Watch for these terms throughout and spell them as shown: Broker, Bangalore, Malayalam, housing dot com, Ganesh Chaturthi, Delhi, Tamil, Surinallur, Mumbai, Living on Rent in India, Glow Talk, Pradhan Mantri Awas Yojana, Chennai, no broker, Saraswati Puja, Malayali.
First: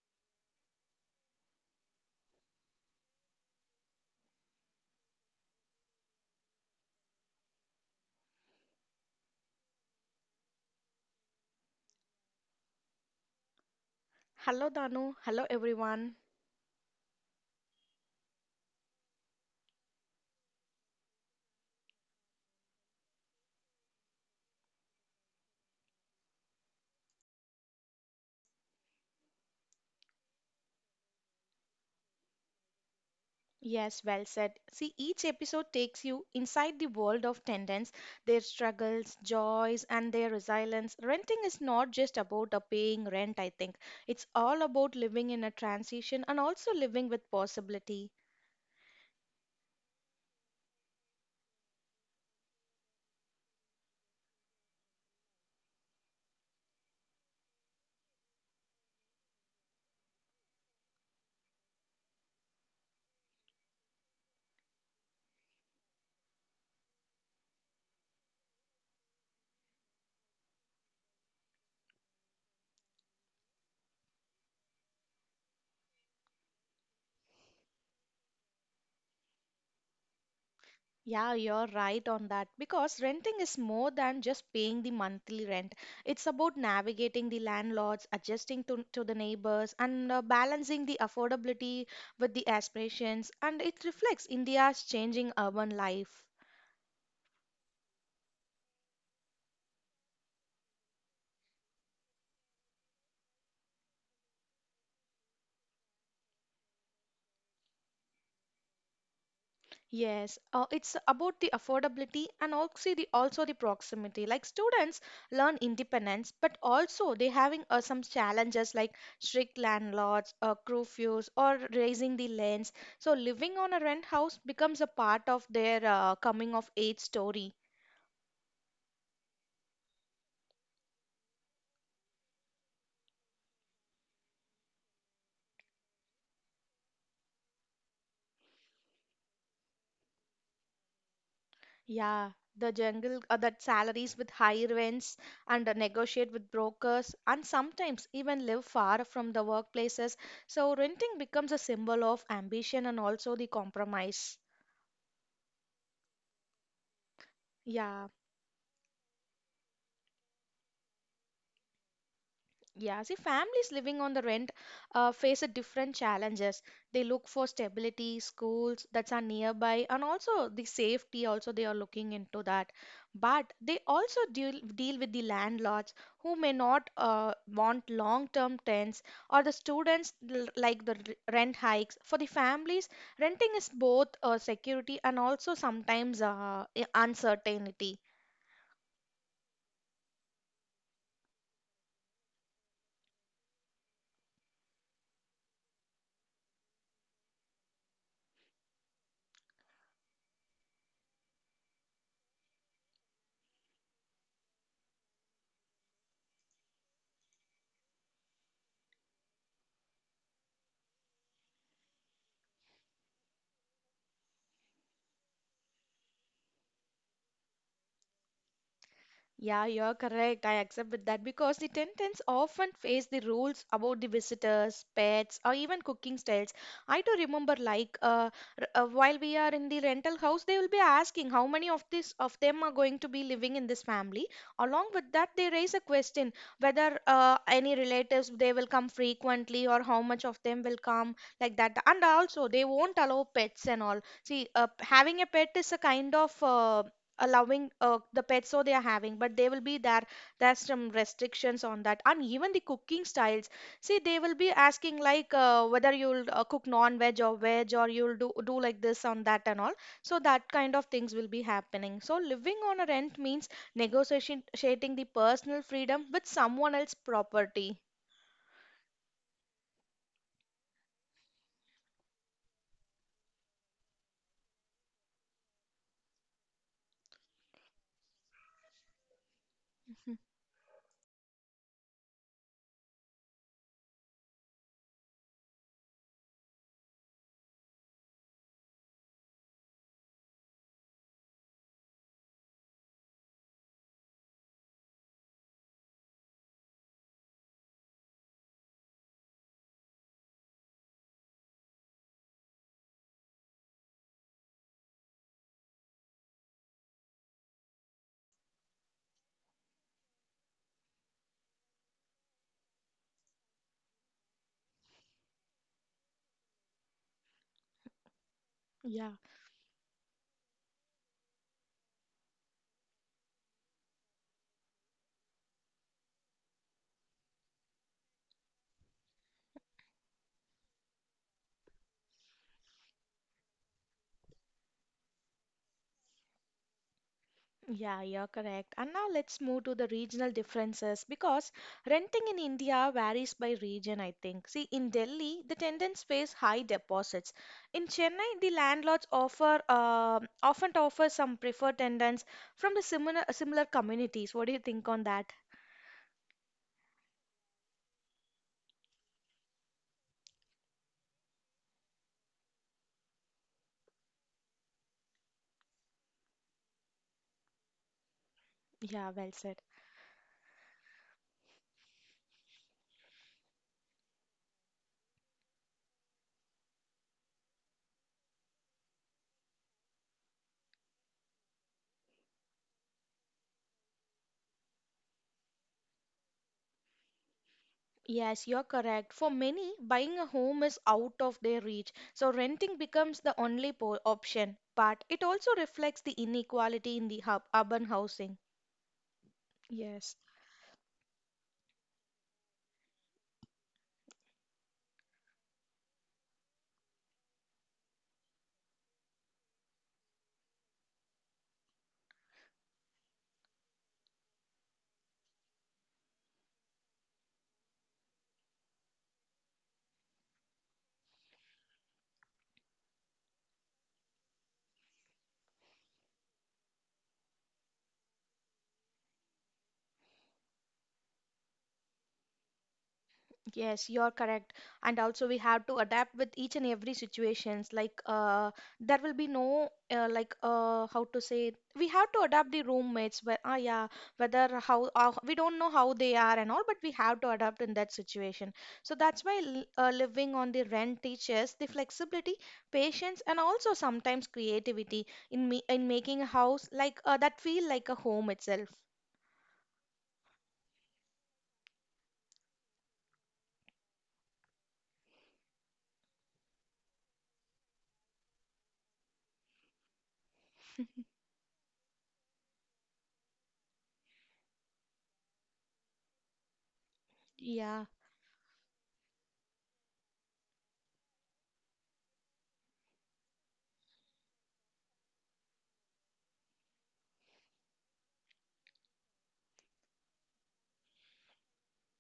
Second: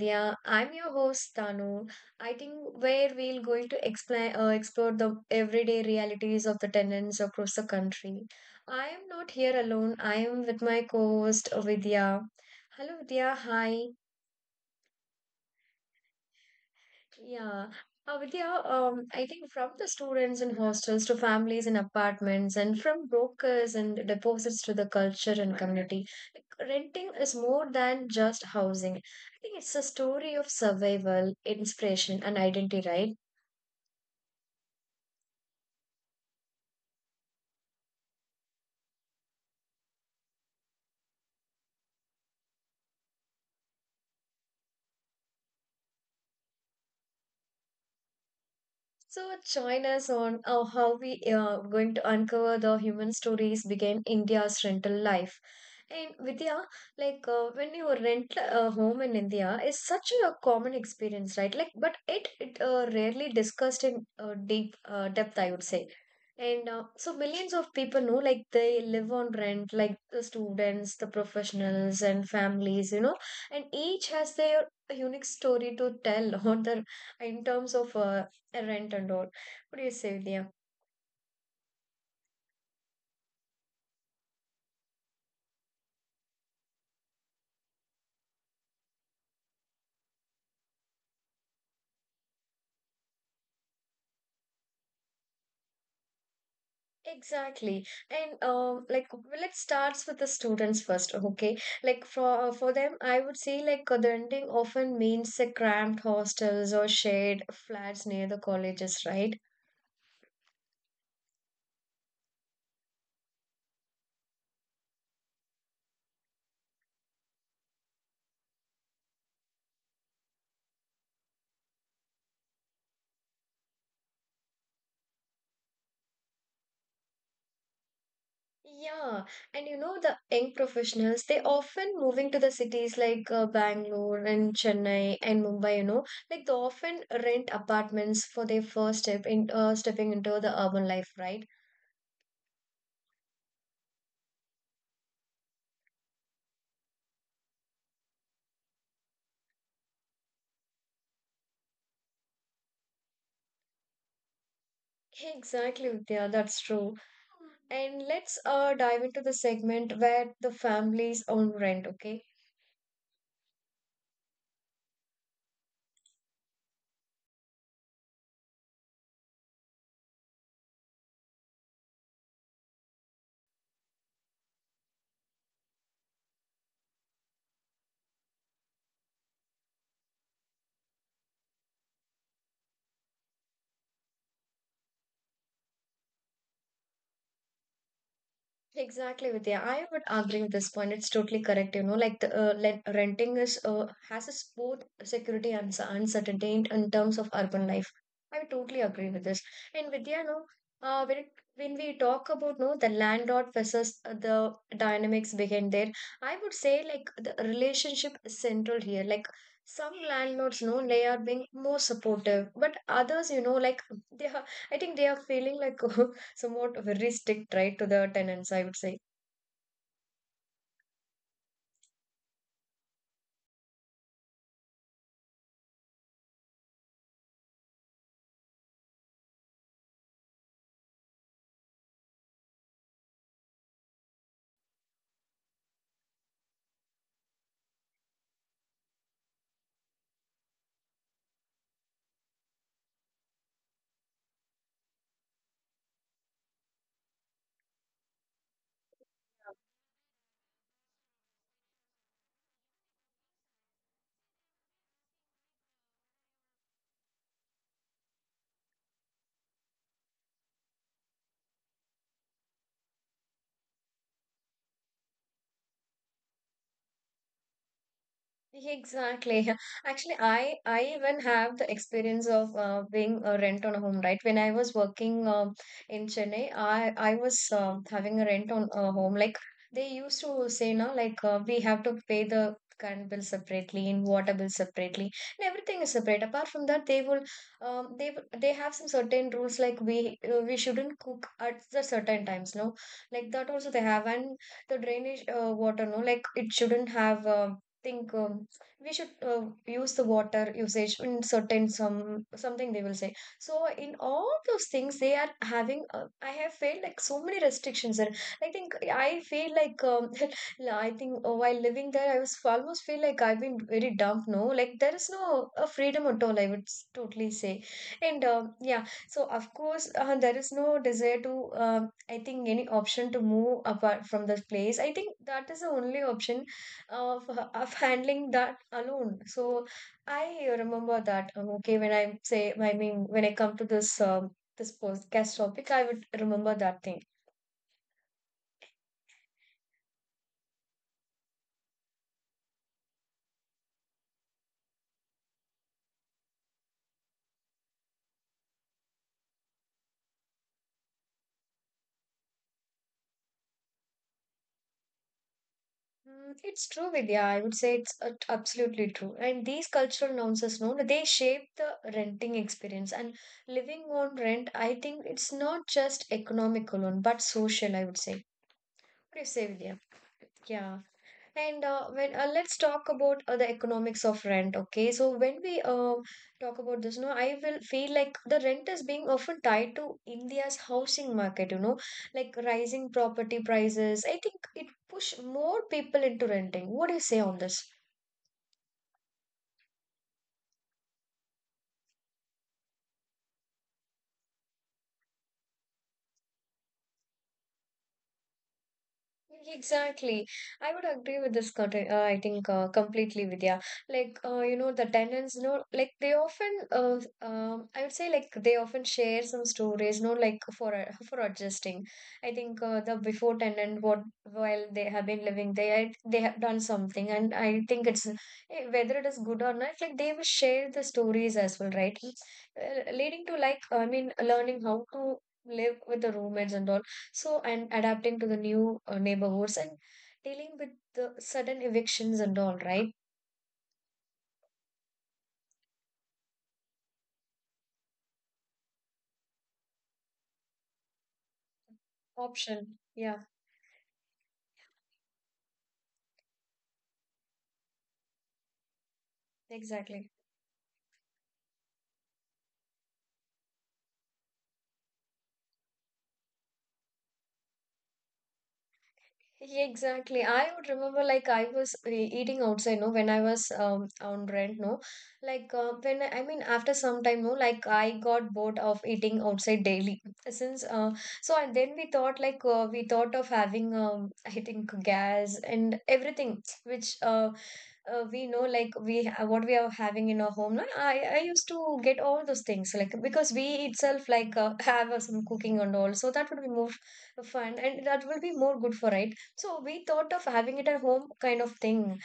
India. I'm your host Tanu. I think Where we'll going to explain explore the everyday realities of the tenants across the country. I am not here alone. I am with my co-host Vidya. Hello Vidya. Hi. Hello, Danu. Hello, everyone. Yeah. Vidya, I think from the students in hostels to families in apartments and from brokers and deposits to the culture and community, like, renting is more than just housing. I think it's a story of survival, inspiration, and identity, right? Yes, well said. See, each episode takes you inside the world of tenants, their struggles, joys, and their resilience. Renting is not just about a paying rent, I think. It's all about living in a transition and also living with possibility. So join us on how we are going to uncover the human stories behind India's rental life. And Vidya, like when you rent a home in India, is such a common experience, right? Like, but it rarely discussed in deep depth, I would say. And so millions of people know, like they live on rent, like the students, the professionals, and families, you know, and each has their unique story to tell on the in terms of rent and all. What do you say, Vidya? Yeah, you're right on that because renting is more than just paying the monthly rent. It's about navigating the landlords, adjusting to the neighbors, and balancing the affordability with the aspirations. And it reflects India's changing urban life. Exactly, and like well, it starts with the students first, okay? Like for them, I would say like the renting often means the cramped hostels or shared flats near the colleges, right? Yes, it's about the affordability and also the proximity. Like students learn independence, but also they having some challenges like strict landlords, curfews, or raising the rents. So living on a rent house becomes a part of their coming of age story. Yeah, and you know the young professionals they often moving to the cities like Bangalore and Chennai and Mumbai. You know, like they often rent apartments for their first step in stepping into the urban life, right? Yeah, the jungle that salaries with high rents and negotiate with brokers and sometimes even live far from the workplaces. So renting becomes a symbol of ambition and also the compromise. Exactly, Vidya, that's true. And Yeah. let's dive into the segment where the families own rent, okay? Yeah, see, families living on the rent face a different challenges. They look for stability, schools that are nearby, and also the safety. Also, they are looking into that. But they also deal with the landlords who may not want long-term tenants, or the students like the rent hikes. For the families, renting is both security and also sometimes uncertainty. Exactly, Vidya. I would agree with this point. It's totally correct. You know, like the like renting is has its both security and uncertainty in terms of urban life. I totally agree with this. And Vidya, no, uh, when it, when we talk about no the landlord versus the dynamics behind there, I would say like the relationship is central here. Like some landlords, no, they are being more supportive, but others, you know, like they are. I think they are feeling like somewhat very strict, right, to the tenants, I would say. Yeah, you're correct. I accept with that because the tenants often face the rules about the visitors, pets, or even cooking styles. I do remember, like, while we are in the rental house, they will be asking how many of this of them are going to be living in this family. Along with that, they raise a question whether any relatives they will come frequently or how much of them will come like that. And also, they won't allow pets and all. See, having a pet is a kind of allowing the pets so they are having, but they will be there. There's some restrictions on that. And even the cooking styles, see, they will be asking like whether you'll cook non-veg or veg, or you'll do like this on that and all. So that kind of things will be happening. So living on a rent means negotiating the personal freedom with someone else's property. Exactly. Actually, I even have the experience of being a rent on a home, right? When I was working in Chennai, I was having a rent on a home. Like they used to say, no, like we have to pay the current bill separately and water bill separately, and everything is separate. Apart from that, they have some certain rules like we shouldn't cook at the certain times, no? Like that also they have, and the drainage water, no, like it shouldn't have. Think we should use the water usage in certain some something they will say so in all those things they are having I have felt like so many restrictions there. I think I feel like I think while living there I was almost feel like I've been very dumped, no, like there is no freedom at all, I would totally say. And yeah, so of course there is no desire to I think any option to move apart from this place. I think that is the only option of handling that alone. So I remember that. Okay, when I say, I mean, when I come to this this podcast topic, I would remember that thing. Yeah, you're correct. And now let's move to the regional differences, because renting in India varies by region, I think. See, in Delhi, the tenants pays high deposits. In Chennai, the landlords offer often offer some preferred tenants from the similar communities. What do you think on that? Mm, it's true, Vidya. I would say it's absolutely true. And these cultural nuances, no, they shape the renting experience. And living on rent, I think it's not just economic alone, but social, I would say. Yeah, What do you well say, said. Vidya? Yeah. And when let's talk about the economics of rent, okay? So when we talk about this, no, I will feel like the rent is being often tied to India's housing market, you know, like rising property prices. I think it push more people into renting. What do you say on this? Yes, you're correct. For many, buying a home is out of their reach, so renting becomes the only po option. But it also reflects the inequality in the hub urban housing. Yes, Exactly. I would agree with this, I think, completely, Vidya. Like, you know, the tenants, you know, like they often, I would say, like they often share some stories, you know, like for for adjusting. I think the before tenant, what while they have been living there, they have done something, and I think it's eh, whether it is good or not, like they will share the stories as well, right? Leading to like, I mean, learning how to live with the roommates and all so, and adapting to the new neighborhoods and dealing with the sudden evictions and all, right? yes, you're correct. And also we have to adapt with each and every situations. Like there will be no, like, how to say it? We have to adapt the Option. Yeah, roommates where, yeah, whether how, we don't know how they are and all, but we have to adapt in that situation. So that's why, exactly. living on the rent teaches the flexibility, patience, and also sometimes creativity in me in making a house like, that feel like a home itself. Yeah, exactly. I would remember like I was eating outside, no, when I was on rent, no, like when I mean after some time, no, like I got bored of eating outside daily since so and then we thought like we thought of having I think gas and everything which Yeah. We know like what we are having in our home, no? I used to get all those things like because we itself like have some cooking and all, so that would be more fun and that will be more good for right. So we thought of having it at home kind of thing,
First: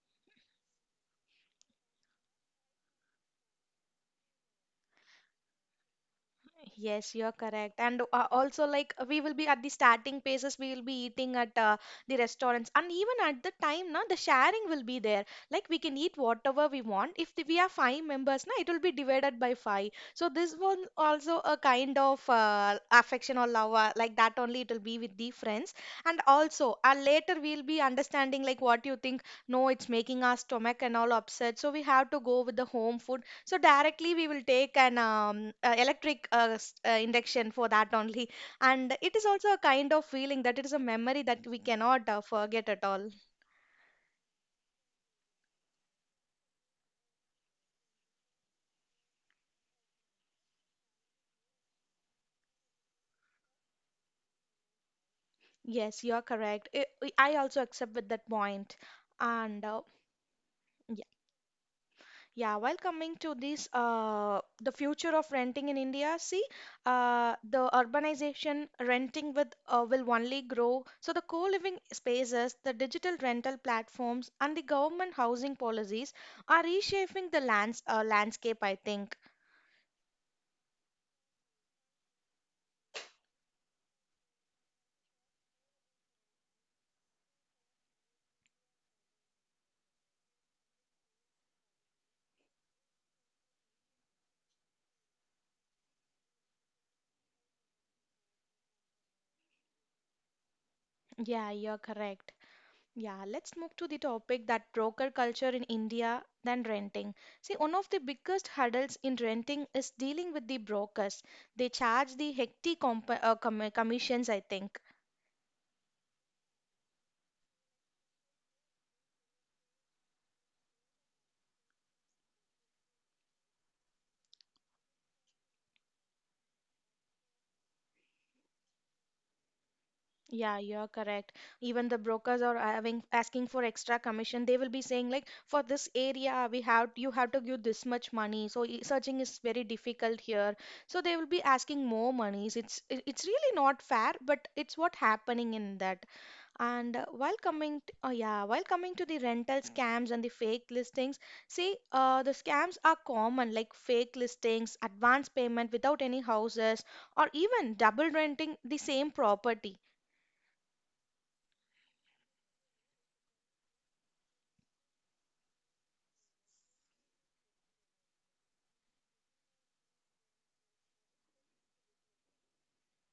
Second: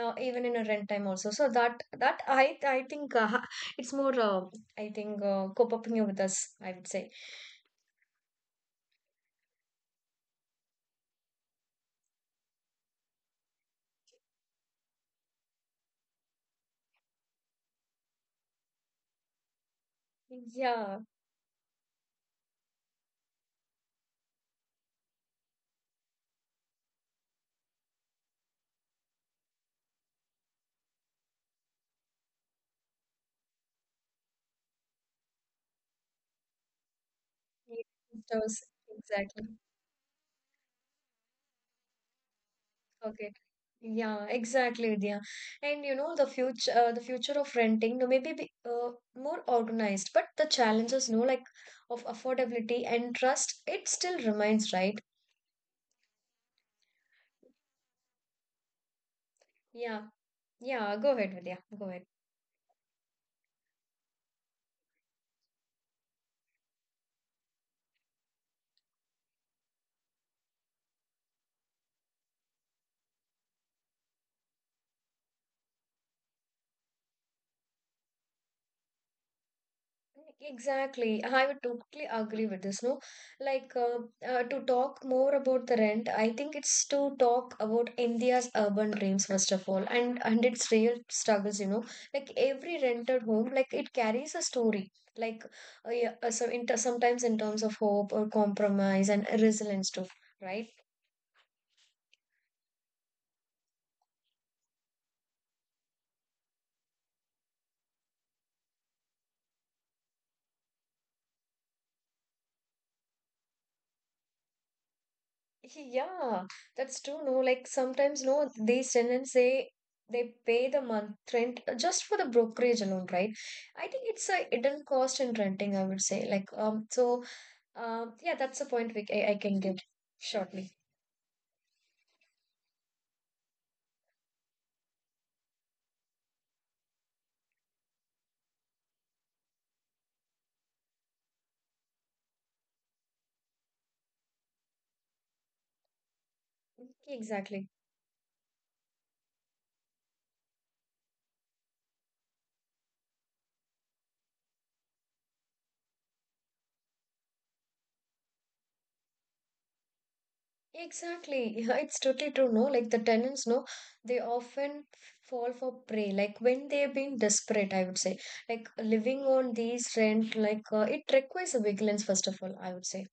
even in a rent time also. So that I think it's more I think co-oping with us, I would say. Yes, you're correct. And also, like, we will be at the starting places, we will be eating at the restaurants. And even at the time, na, the sharing will be there. Like, we can eat whatever we want. If the, We are five members, na, it will be divided by five. So, this one Yeah, also a kind of affection or love, like that only it will be with the friends. And also, later we'll be understanding, like, what you think. No, it's making our stomach and all upset. So, we have to go with the home food. So directly we will take an electric induction for it that only. does And it is exactly. also a kind of feeling that it is a memory that we cannot forget at all. Okay. Yeah, exactly, Vidya. And you know the future of renting, no, maybe be, more organized, but the challenges, no, like of affordability and trust, it still remains, right? Yes, you're correct. I also accept with that point. And Yeah, yeah. Go ahead, Vidya. Go ahead. yeah, while coming to this, the future of renting in India, see, the urbanization renting with will only grow. So the co-living spaces, the digital rental platforms, and the government housing policies are reshaping the landscape, I think. Exactly. I would totally agree with this. No, like to talk more about the rent, I think it's to talk about India's urban dreams first of all, and its real struggles. You know, like every rented home, like it carries a story. Like yeah, so in sometimes in terms of hope or compromise and resilience too, right? Yeah, you're correct. Yeah, let's move to the topic that broker culture in India than renting. See, one of the biggest hurdles in renting is dealing with the brokers. They charge the hefty comp com commissions, I think. Yeah, that's true. No, like sometimes, no, these tenants they send and say they pay the month rent just for the brokerage alone, right? I think it's a hidden cost in renting, I would say. Like, yeah, that's the point I can give Yeah, shortly. you're correct. Even the brokers are having asking for extra commission. They will be saying like, for this area, we have you have to give this much money. So searching is very difficult here. So they will be asking more monies. It's really not fair, but it's what happening in that. And Exactly. Exactly. While coming to the rental scams and the fake listings, see, the scams are common, like fake listings, advance payment without any houses, or even double renting the same property. Yeah, it's totally true. No, like the tenants, no, they often fall for prey. Like when they've been desperate, I would say, like living on these rent, like it requires a vigilance, first of all, I would say.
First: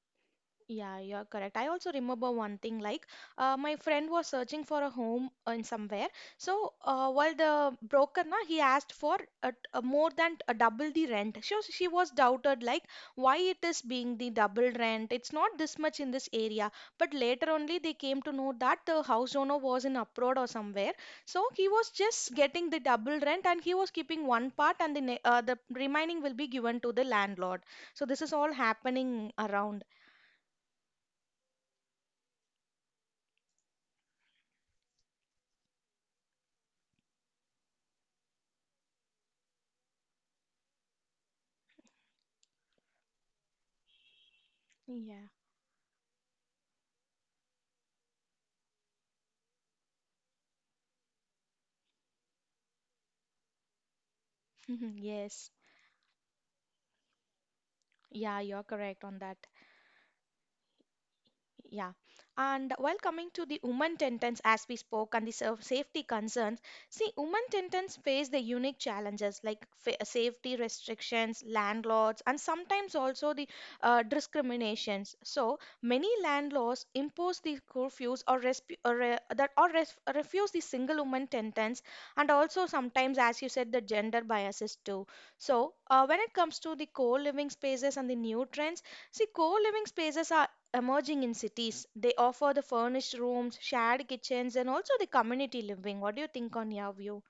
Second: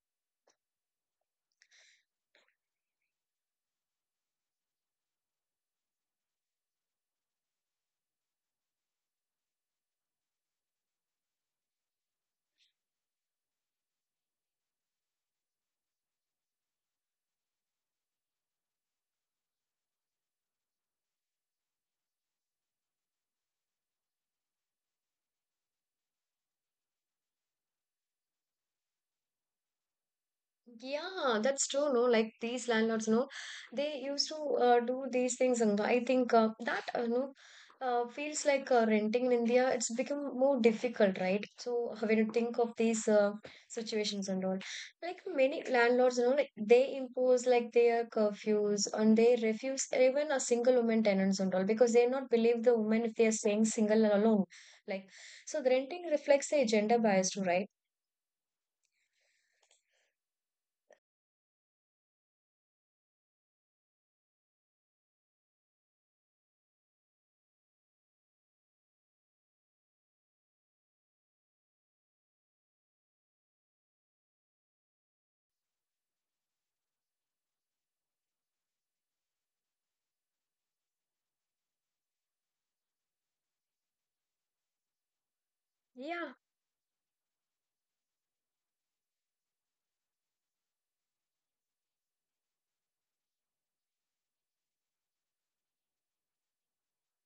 Yeah, you're correct. I also remember one thing, like, my friend was searching for a home in somewhere. So while the broker, na, he asked for a more than a double the rent. So she was doubted like why it is being the double rent. It's not this much in this area. But later only they came to know that the house owner was in abroad or somewhere. So he was just getting the double rent and he was keeping one part, and the the remaining will be given to the landlord. So this is all happening around. Yeah, that's true. No, like these landlords, no, they used to do these things, and I think that no, feels like renting in India. It's become more difficult, right? So when you think of these situations and all, like Yeah. many landlords, you know, like they impose like their curfews and they refuse even a single woman tenants and all because they not believe the woman if they are staying single and alone. Like Yes. so, the renting reflects a gender bias too, right? Yeah, you're correct on that. Yeah. And while coming to the women tentance, as we spoke, and the safety concerns, see, women tentance face the unique challenges like safety restrictions, landlords, and sometimes also the discriminations. So many landlords impose the curfews, or refuse the single woman tentance, and also sometimes, as you said, the gender biases too. So when it Yeah, comes to the co-living spaces and the new trends, see, co living spaces are emerging in cities. They offer the furnished rooms, shared kitchens, and also the community living. What do you think on your view?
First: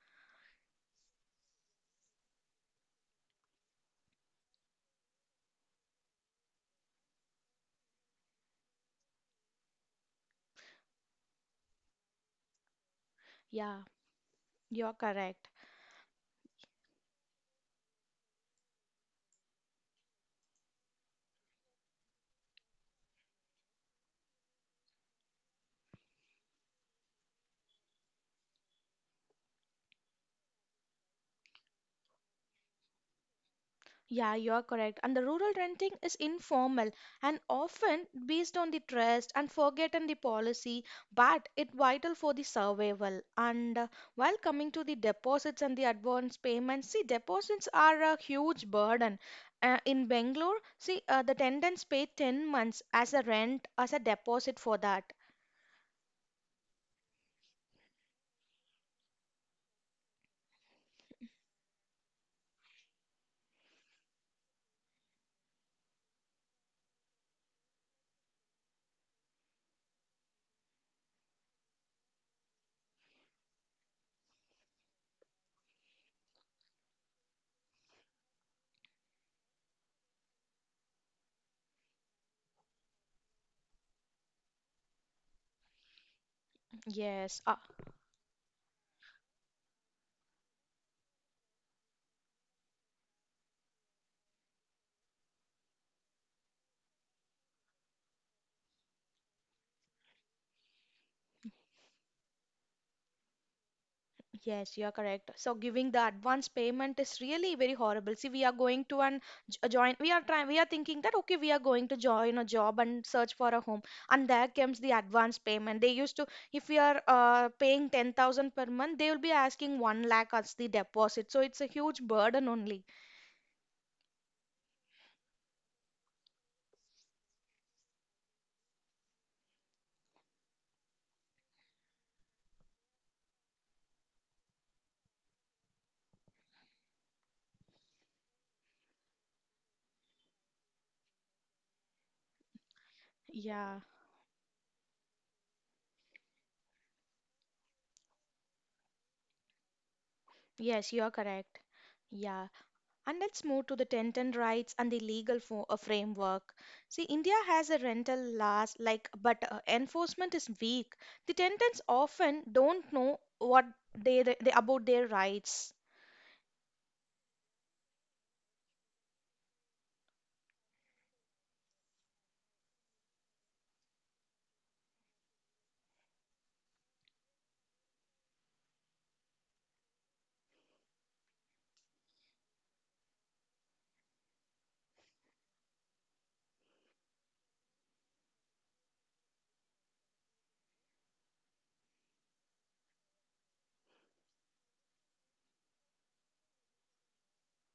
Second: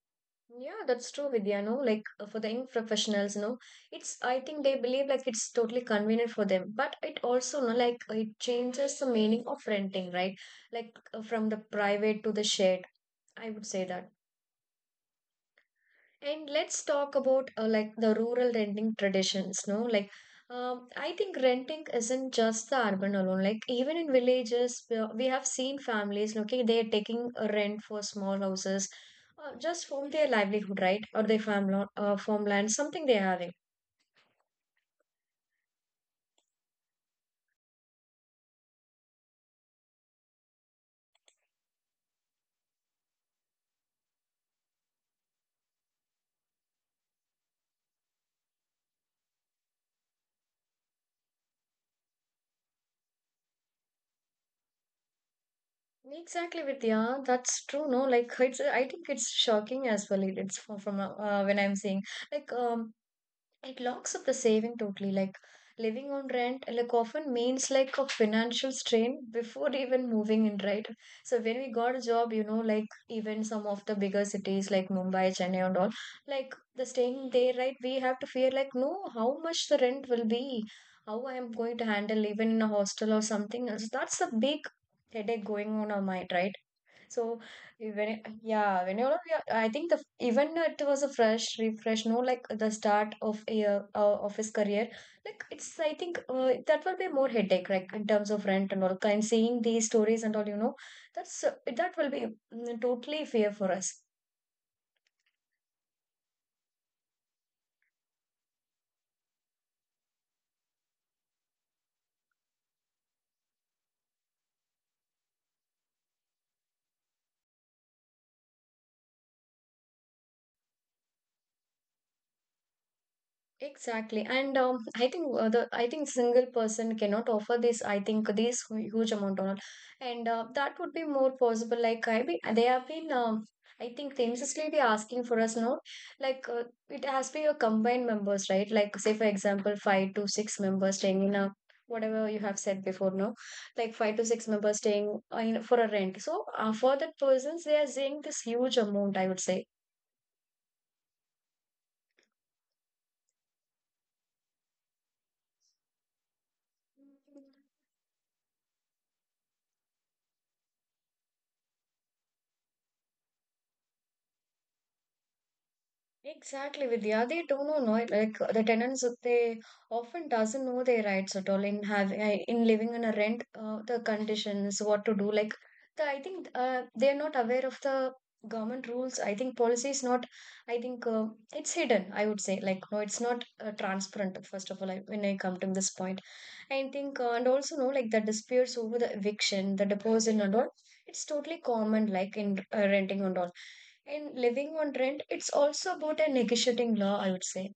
yeah, that's true, Vidya. No, like for the young professionals, no, it's I think they believe like it's totally convenient for them, but it also no like it changes the meaning of renting, right? Like from the private to the shared. I would Yeah, say that. you're correct. And let's talk about like the rural renting traditions, no? Like, I think renting isn't just the urban alone. Like, even in villages, we have seen families, okay, they're taking a rent for small houses, just from their livelihood, right? Or their farmland, something they're having. Yeah, you're correct. And the rural renting is informal and often based on the trust and forgotten the policy, but it vital for the survival. And while coming to the deposits and the advance payments, see, deposits are a huge burden. In Bangalore, see, the tenants pay 10 months as a rent, as a deposit for that. Exactly, Vidya. That's true, no? Like, it's, I think it's shocking as well. It- It's from when I'm saying, like, it locks up the saving totally. Like living on rent, like often means like a financial strain before even moving in, right? So when we got a job, you know, like even some of the bigger cities like Mumbai, Chennai, and all, like the staying there, right? We have to fear like, no, how much the rent will be, how I am going to handle even in a hostel or something else. That's a big headache going on our mind, right? So Yes, uh, when it, yeah, whenever we are, I think the even it was a fresh refresh, no, like the start of a of his career. Like it's, I think that will be more headache, like in terms of rent and all. And seeing these stories and all, that's that will be totally fair for us. yes, you are correct. So giving the advance payment is really very horrible. See, we are going to a join. We are trying. We are thinking that okay, we are going to join a job and search for a home, and there comes the advance payment. They used to, if we are paying 10,000 per month, they will be asking 1 lakh as the deposit. So it's a huge burden only. Exactly, and I think the I think single person cannot offer this. I think this huge amount on, and that would be more possible. Like I be they have been I think themselvely be asking for us now. Like it has to be a combined members, right? Like say for example, five to six members staying in a whatever you have said before, no, Yeah. like five to six members staying in for a rent. So for that persons, they are saying this huge amount, I would say. Yes, you are correct. Yeah. And let's move to the tenant rights and the legal framework. See, India has a rental laws, like, but enforcement is weak. The tenants often don't know what they about their rights. Exactly, Vidya. They don't know, no, like the tenants, they often doesn't know their rights at all in having in living in a rent, the conditions, what to do. Like, the, I think they are not aware of the government rules. I think policy is not. I think it's hidden. I would say like no, it's not transparent. First of all, I, when I come to this point, I think and also no, like the disputes over the eviction, the deposit and all. It's totally common, like in renting and all in living on rent, it's also about a negotiating law, I would say.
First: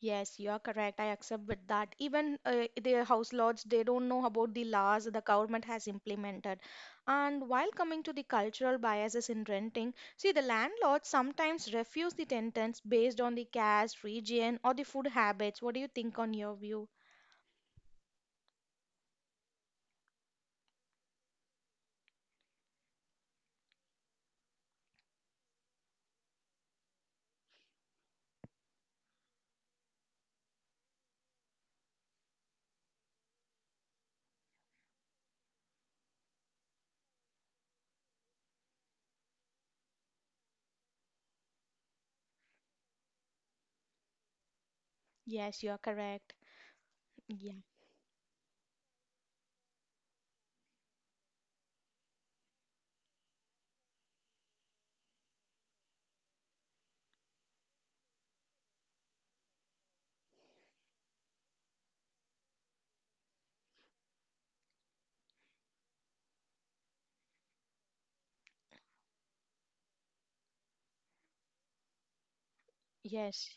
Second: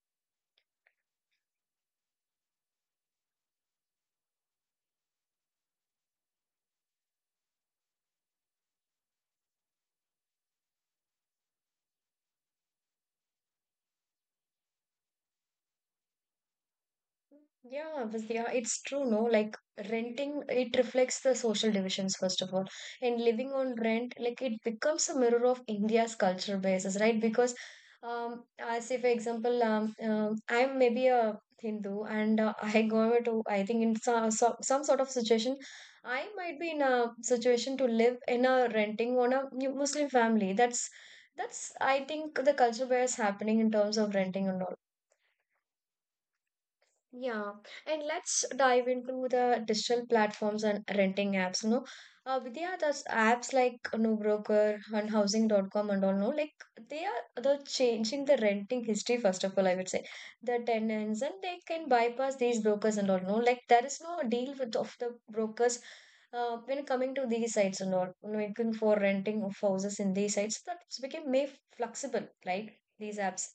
Yes, you are correct. I accept with that. Even the house lords, they don't know about the laws the government has implemented. And while coming to the cultural biases in renting, see, the landlords sometimes refuse the tenants based on the caste, region, or the food habits. What do you think on your view? Yeah, but yeah, it's true, no? Like renting, it reflects the social divisions, first of all. And living on rent, like it becomes a mirror of India's culture basis, right? Because, I say, for example, I'm maybe a Hindu and I go to, I think, in some sort of situation, I might be in a situation to live in a renting on a Muslim family. That's, I think, the culture bias happening in terms of renting and all. Yes, you are correct. Yeah, Yeah. and let's dive into the digital platforms and renting apps. Vidya, those apps like you know, Broker and housing.com and all. No, like they are the changing the renting history, first of all. I would say the tenants and they can bypass these brokers and all. No, like there is no deal with of the brokers when coming to these sites and all. You Looking for renting of houses in these sites, that became made flexible, right? These apps. Yes.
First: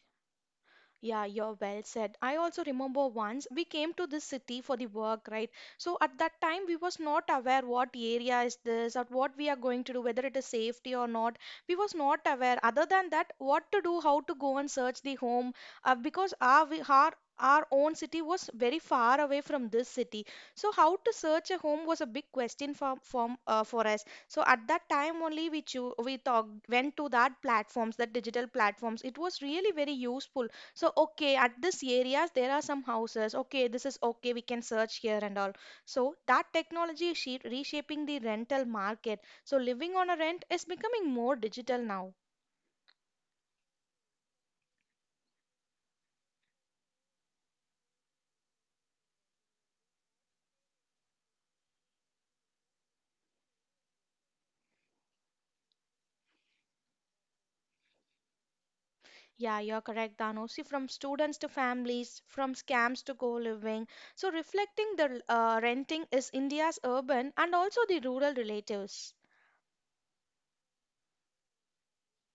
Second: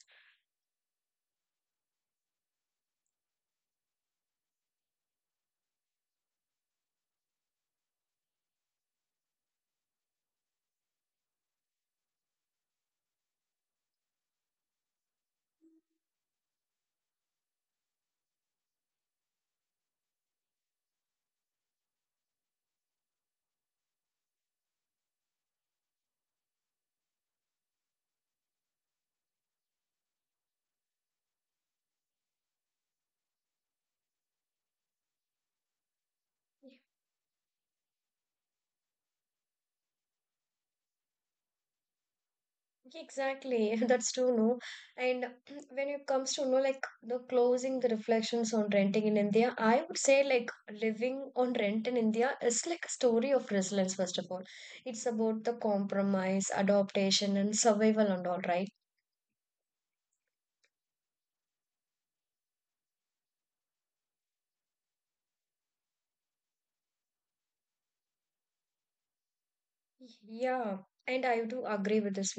Yeah, you're well said. I also remember once we came to this city for the work, right? So at that time we was not aware what area is this or what we are going to do, whether it is safety or not. We was not aware. Other than that, what to do, how to go and search the home, because our we- our own city was very far away from this city. So how to search a home was a big question for us. So at that time only we talked went to that platforms, that digital platforms. It was really very useful. So, okay, at this areas there are some houses. Okay, this is okay, we can search here and all. So, that technology is reshaping the rental market. So, living on a rent is becoming more digital now. Exactly, that's true, no. And when it comes to, no, like the closing the reflections on renting in India, I would say like living on rent in India is like a story of resilience, first of all. It's about the compromise, adaptation, and survival and all, right? Yeah, you're correct, Dano. See, from students to families, from scams to co-living. So, reflecting the renting is India's urban and also the rural relatives. Yeah, and I do agree with this.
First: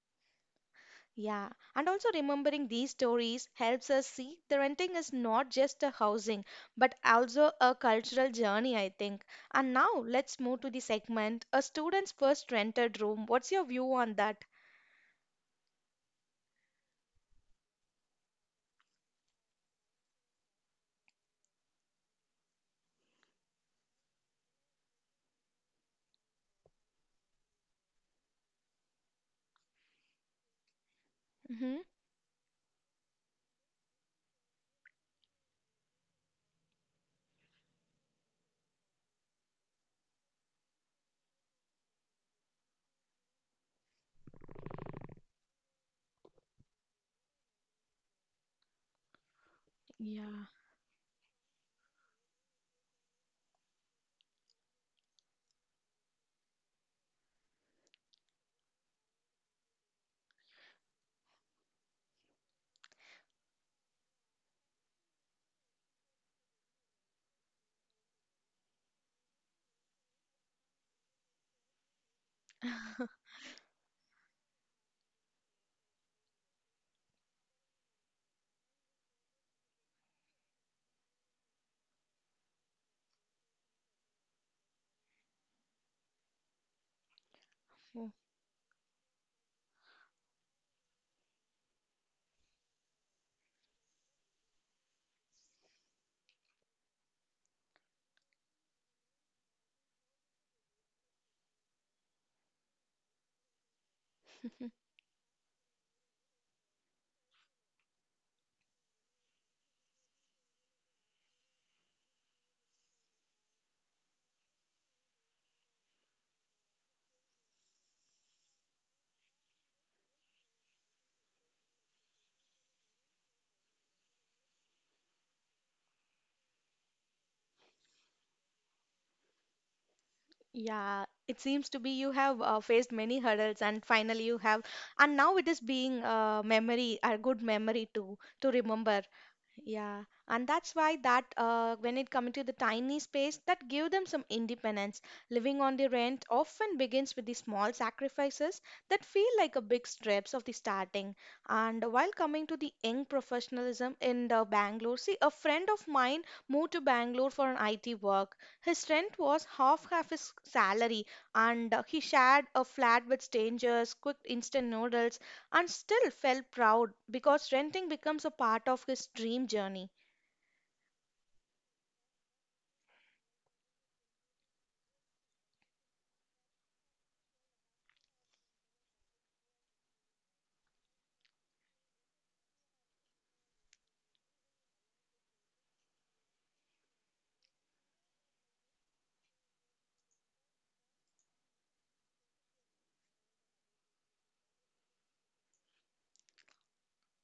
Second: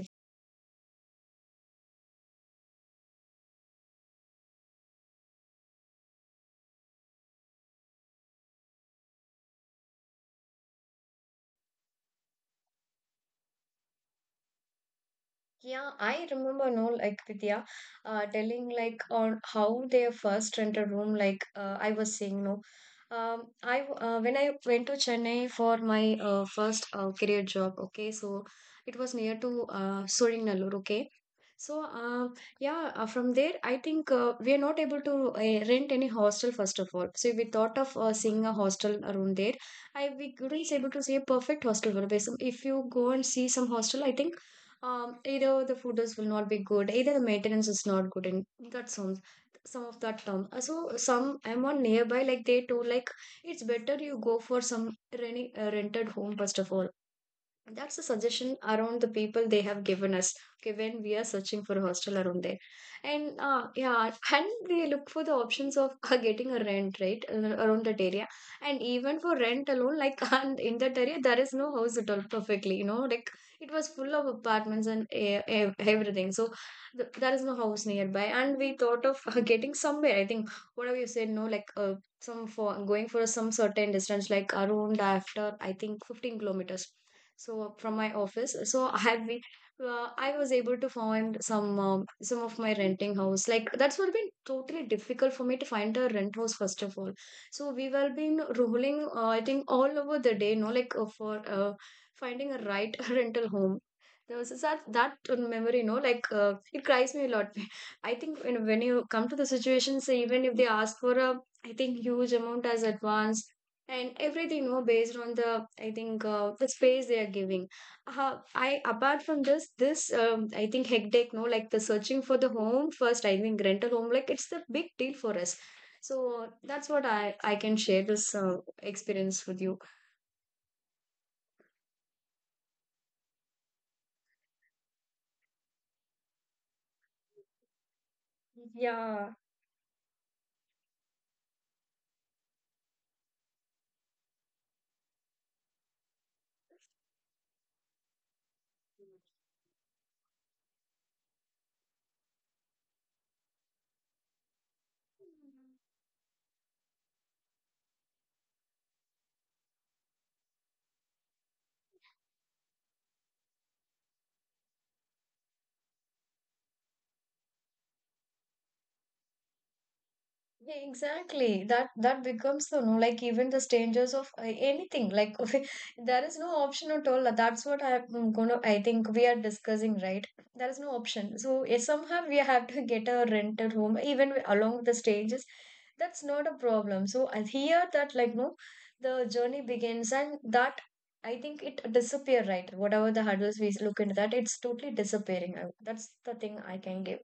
Yeah, and also remembering these stories helps us see the renting is not just a housing but also a cultural journey, I think. And now let's move to the segment A Student's First Rented Room. What's your view on that? Yeah, I remember no like Vidya telling like on how they first rented room like I was saying no when I went to Chennai for my first career job, okay, so it was near to Surinallur, okay. Hmm. So yeah, from there I think we are not able to rent any hostel, first of all, so we thought of seeing a hostel around there. I we couldn't able to see a perfect hostel, but if you go and see some hostel, I think either the photos will not be good, either the maintenance is not good, and that sounds some of that Yeah. term. So some am on nearby, like they told, like it's better you go for some renting rented home, first of all. That's the suggestion around the people they have given us. Okay, when we are searching for a hostel around there, and yeah, and we look for the options of getting a rent right around that area, and even for rent alone, like and in that area there is no house at all. Perfectly, you know, like it was full of apartments and everything. So th there is no house nearby, and we thought of getting somewhere. I think whatever you said, no, like some for going for some certain distance, like around after I think 15 kilometers. So from my Oh, office, so I have been I was able to find some of my renting house, like that's what been totally difficult for me to find a rent house, first of all. So we were been rolling I think all over the day, no like for finding a right rental home. There was that that memory no like it cries me a lot. I think when you come to the situations, even if they ask for a I think huge amount as advance and everything, you know, based on the I think the space they are giving. I apart from this this I think hectic no like the searching for the home, first I think rental home, like it's the big deal for us. So that's what i can share this experience with you. yeah, it seems to be you have faced many hurdles and finally you have, and now it is being a memory, a good memory to remember. Yeah. Yeah, and that's why that when it comes to the tiny space that give them some independence, living on the rent often begins with the small sacrifices that feel like a big strips of the starting. And while coming to the young professionalism in the Bangalore, see a friend of mine moved to Bangalore for an IT work. His rent was half his salary, and he shared a flat with strangers, cooked instant noodles, and still felt proud because renting becomes a part of his dream journey. Yeah, exactly. That that becomes so no, like even the strangers of anything. Like there is no option at all. That's what I'm gonna. I think we are discussing right. There is no option. So eh, somehow we have to get a rented home, even along with the strangers. That's not a problem. So I hear that like no, the journey begins, and that I think it disappear right. Whatever the hurdles we look into that, it's totally disappearing. I- That's the thing I can give.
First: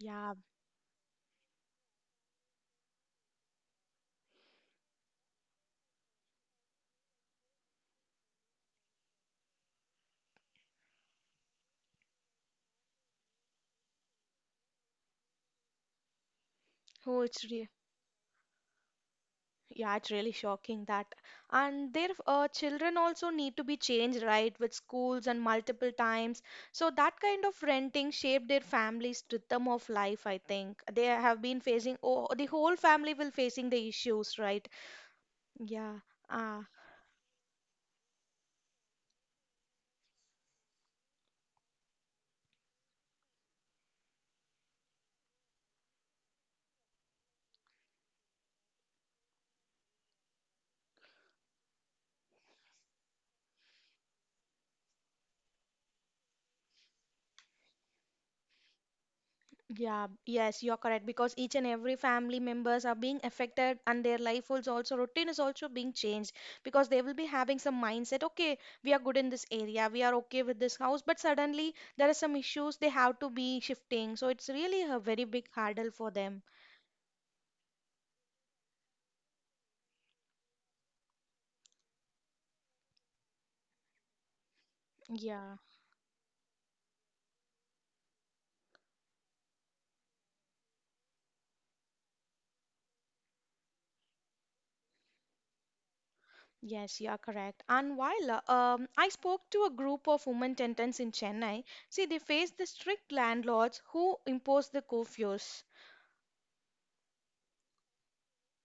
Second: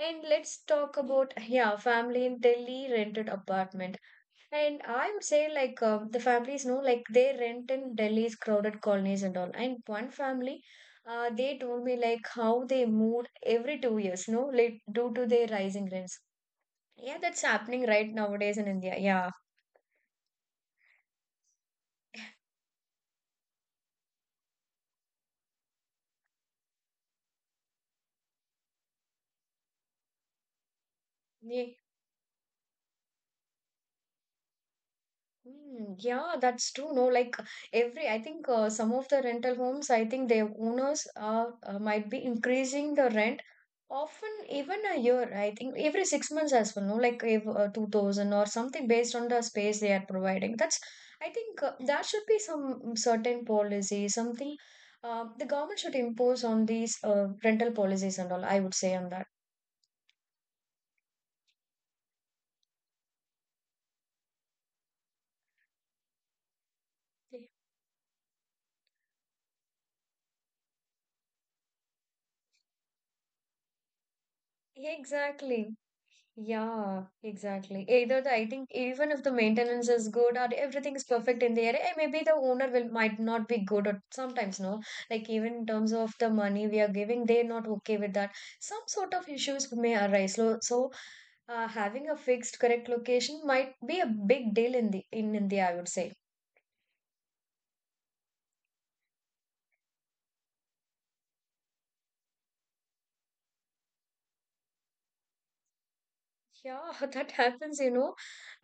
And let's talk about yeah, family in Delhi rented apartment. And I would say like the families know like they rent in Delhi's crowded colonies and all. And one family, they told me like how they moved every 2 years, no, like due to their rising rents. Yeah, oh, that's happening right nowadays in India. Yeah. yeah, it's really shocking that. And their children also need to be changed, right, with schools and multiple times. So that kind of renting shaped their family's rhythm of life, I think. They have been Yeah. facing, oh, the whole family will facing the issues, right? Yeah. Hmm, yeah, Uh, that's true. No, like every, I think some of the rental homes, I think their owners are might be increasing the rent often, even a year, I think every 6 months as well, no, like if, 2000 or something based on the space they are providing. That's, I think, that should be some certain policy, something the government should impose on these rental policies and all, I would say on that. yeah, yes, you're correct because each and every family members are being affected and their life is also routine is also being changed because they will be having some mindset, okay, we are good in this area, we are okay with this house, but suddenly there are some issues they have to be shifting. So it's really Yeah, a very big exactly. hurdle for them. Yeah, exactly. Either the, I think, even if the maintenance is good or everything is perfect in the area, eh, maybe the owner will might not be good or sometimes no. Like Yeah, even in terms of the money we are giving, they're not okay with that. Some sort of issues may arise. So having a fixed correct location might be a big deal in the in India, I would say. yes, you are correct. And while I spoke to a group of women tenants in Chennai, see, they face the strict landlords who impose the curfews. Yeah, that happens, you know.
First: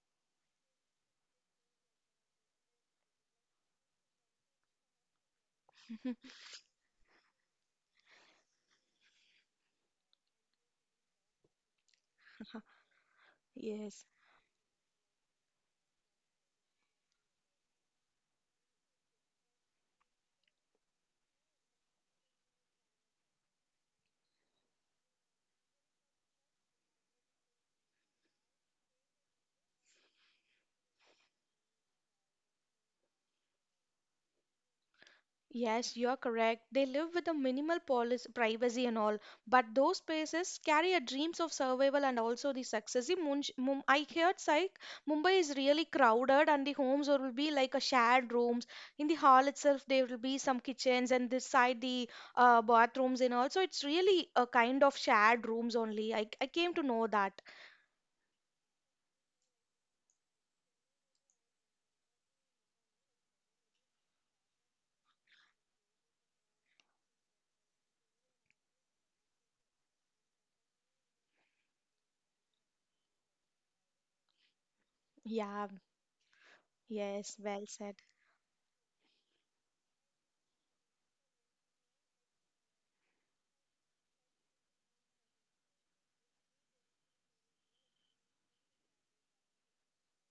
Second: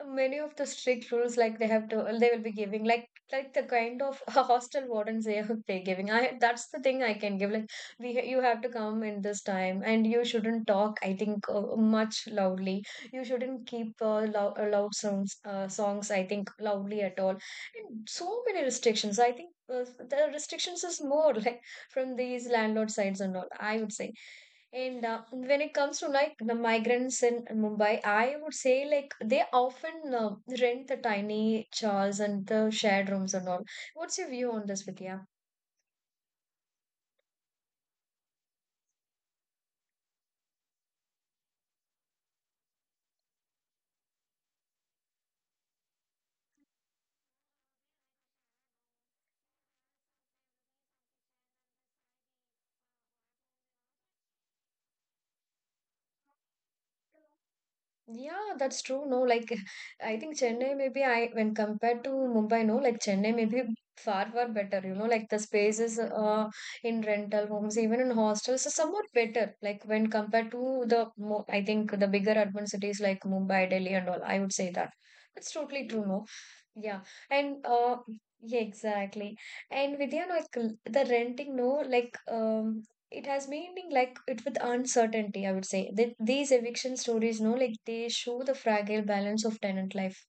Many of the strict rules, like they have to, they will be giving, like the kind of hostel wardens they are they giving. I that's the thing I can give. Like we, ha- you have to come in this time, and you shouldn't talk. I think much loudly. You shouldn't keep Yes. Loud songs. I think loudly at all. And so many restrictions. I think the restrictions is more like from these landlord sides and all, I would say. And when it comes to like the migrants in Mumbai, I would say like they often rent the tiny chars and the shared rooms and all. What's your view on this, Vidya? Yes, you are correct. They live with a minimal privacy and all, but those spaces carry a dreams of survival and also the success. See, I heard like Mumbai is really crowded, and the homes will be like a shared rooms. In the hall itself, there will be some kitchens, and this side the bathrooms and all. So it's really a kind of shared rooms only. I came to know that. Yeah, that's true. No, like I think Chennai maybe I when compared to Mumbai, no, like Chennai maybe far far better. You know, like the spaces in rental homes, even in hostels, is somewhat better. Like when compared to the mo I think the bigger urban cities like Mumbai, Delhi, and all. I would say that that's Yeah. totally true. No, yeah, Yes. Well and said. yeah, exactly. And Vidya, like the renting, no, like it has made me like it with uncertainty, I would say. These eviction stories no like they show the fragile balance of tenant life,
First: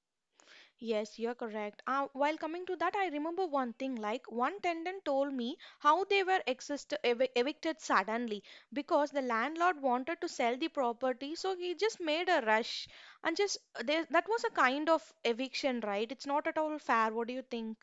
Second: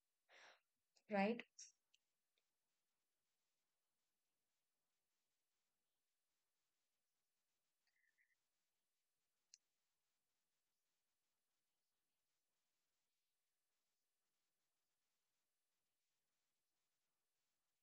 Yes, you're right. correct. While coming to that, I remember one thing. Like one tenant told me how they were evicted suddenly because the landlord wanted to sell the property, so he just made a rush and just there. That was a kind of eviction, right? It's not at all fair. What do you think?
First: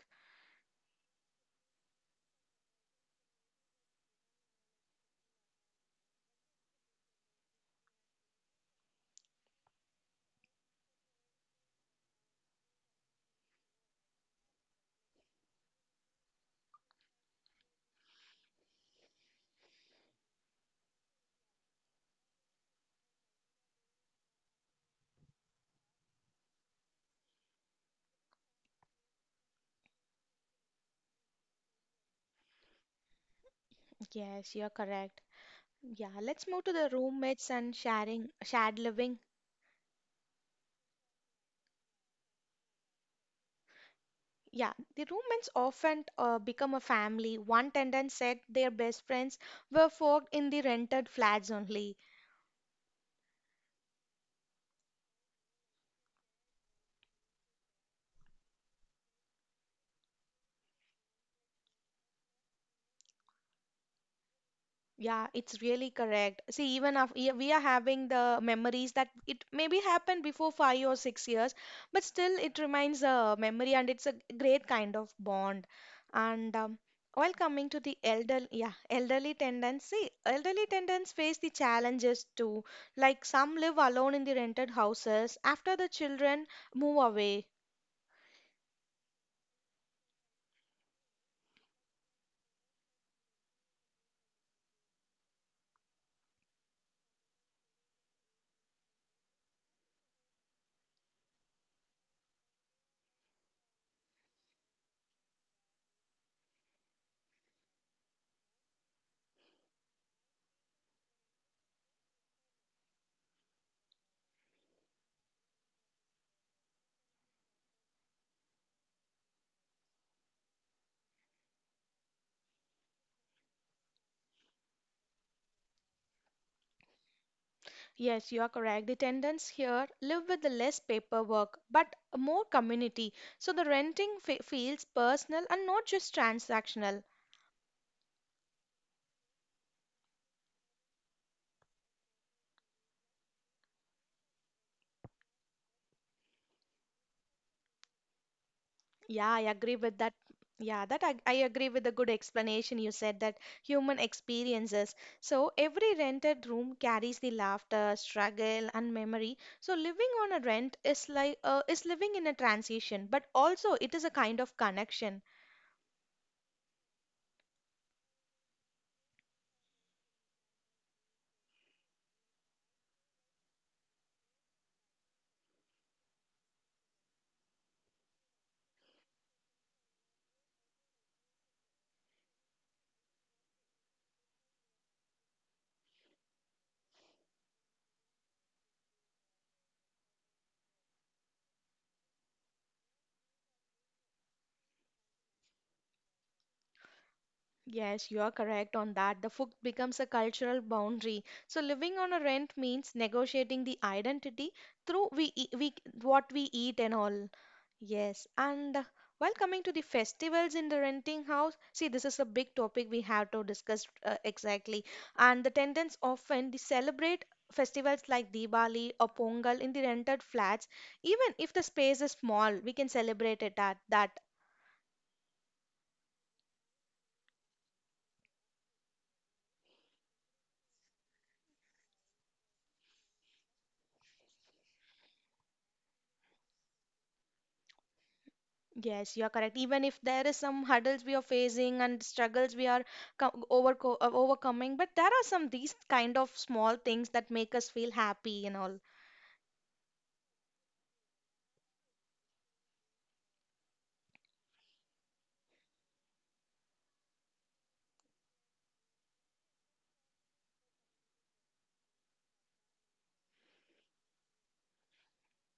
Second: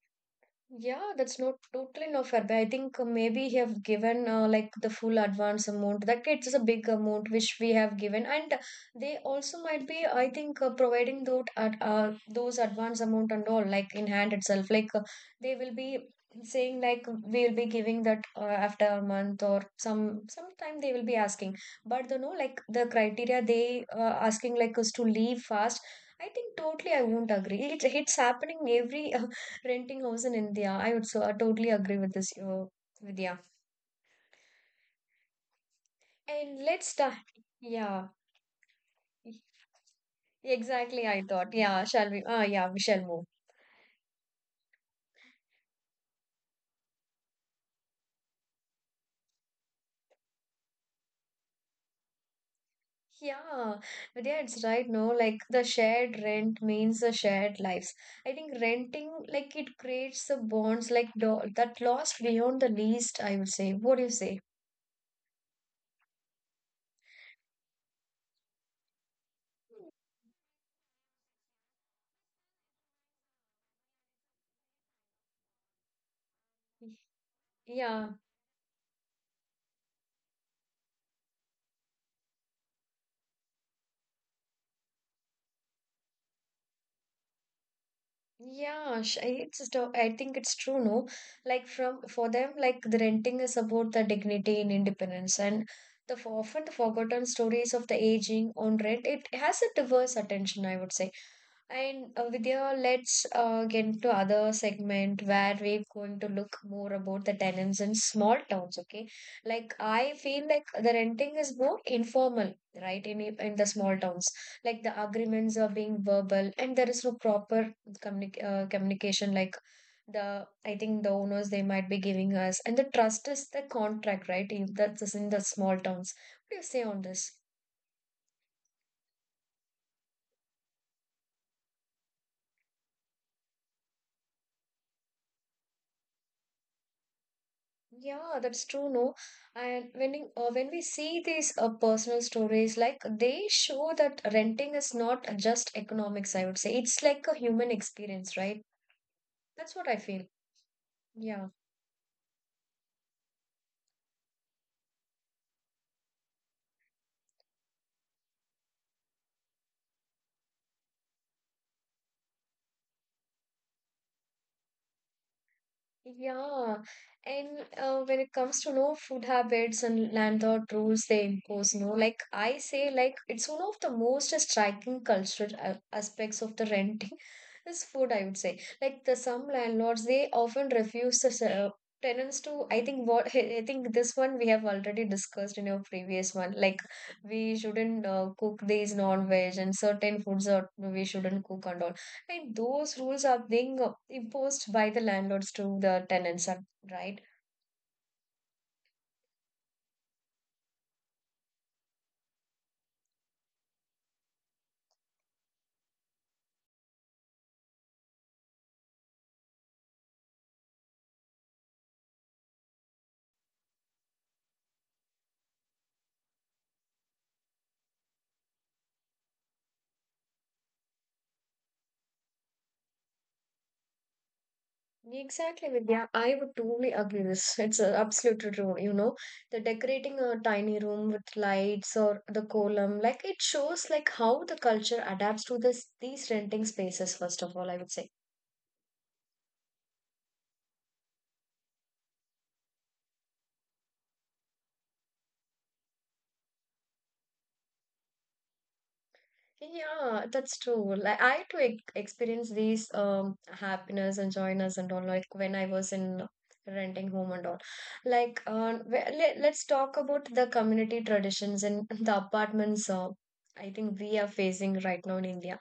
Yeah, that's not totally no fair. But I think maybe he have given like the full advance amount. That it's a big amount which we have given, and they also might be, I think, providing those at those advance amount and all like in hand itself. Like they will be saying like we will be giving that after a month or some sometime they will be asking. But the no like the criteria they asking like us to leave fast. I think totally I won't agree. It's happening every renting house in India. I would so I totally agree with this, Vidya. Yes, you're correct. Yeah, let's And move to let's the start. roommates and Yeah, sharing, shared living. exactly. I thought. Yeah, shall we? Yeah, we shall move. Yeah, the roommates often become a family. One tenant said their best friends were forked in the rented flats only. Yeah, Vidya, it's right. No, like the shared rent means the shared lives. I think renting, like it creates the bonds, like do that lost beyond the least, I would say. What do you say? Yeah, it's really correct. See, even if yeah, we are having the memories that it maybe happened before 5 or 6 years, but still it remains a memory and it's a great kind of bond. And while coming to the Yeah. Elderly elderly tendencies face the challenges too. Like some live alone in the rented houses after the children move away. I think it's true, no? Like from for them, like the renting is about the dignity and independence, and often the forgotten stories of the aging on rent. It has a diverse attention, I would say. And Vidya, let's get into other segment where we're going to look more about the tenants in small towns. Okay, like I feel like the renting is more informal, right? In in the small towns, like the agreements are being verbal, and there is no proper communication. Like the I think the owners they might be giving us, and the trust is the contract, right? That's in the small towns. What do you say on this? Yes, you are correct. The tenants here live with the less paperwork but more community. So the renting fe feels personal and not just transactional. Yeah, that's true, no. And when we see these personal stories, like they show that renting is not just economics, I would say. It's like a human experience, right? Yeah, I That's agree what I with that. feel. Yeah, that I Yeah. agree with the good explanation you said that human experiences. So every rented room carries the laughter, struggle, and memory. So living on a rent is is living in a transition, but also it is a kind of connection. Yeah, and when it comes to no food habits and landlord rules they impose, no, like I say, like it's one of the most striking cultural aspects of the renting is food, I would say. Like the some landlords, they often refuse the tenants to. I think what I think this one we have already discussed in your previous one. Like we shouldn't cook these non-veg and certain foods that we shouldn't cook and all. And those rules are being imposed by the landlords to the tenants, right? Yes, you are correct on that. The food becomes a cultural boundary. So living on a rent means negotiating the identity through we what we eat and all. Yes, and while coming to the festivals in the renting house, see this is a big topic we have to discuss exactly. And the tenants often they celebrate festivals like Diwali or Pongal in the rented flats. Even if the space is small, we can celebrate it at that. Exactly, Vidya. I would totally agree this. It's an absolute true. You know, the decorating a tiny room with lights or the column, like it shows like how the culture adapts to this these renting spaces, first of all, I would say. Yes, you are correct. Even if there is some hurdles we are facing and struggles we are overcoming, but there are some these kind of small things that make us feel happy and all. Yeah, that's true. Like I too ex experience these happiness and joyness and all like when I was in renting home and all. Like let's talk about the community traditions in the apartments I think we are facing right now in India.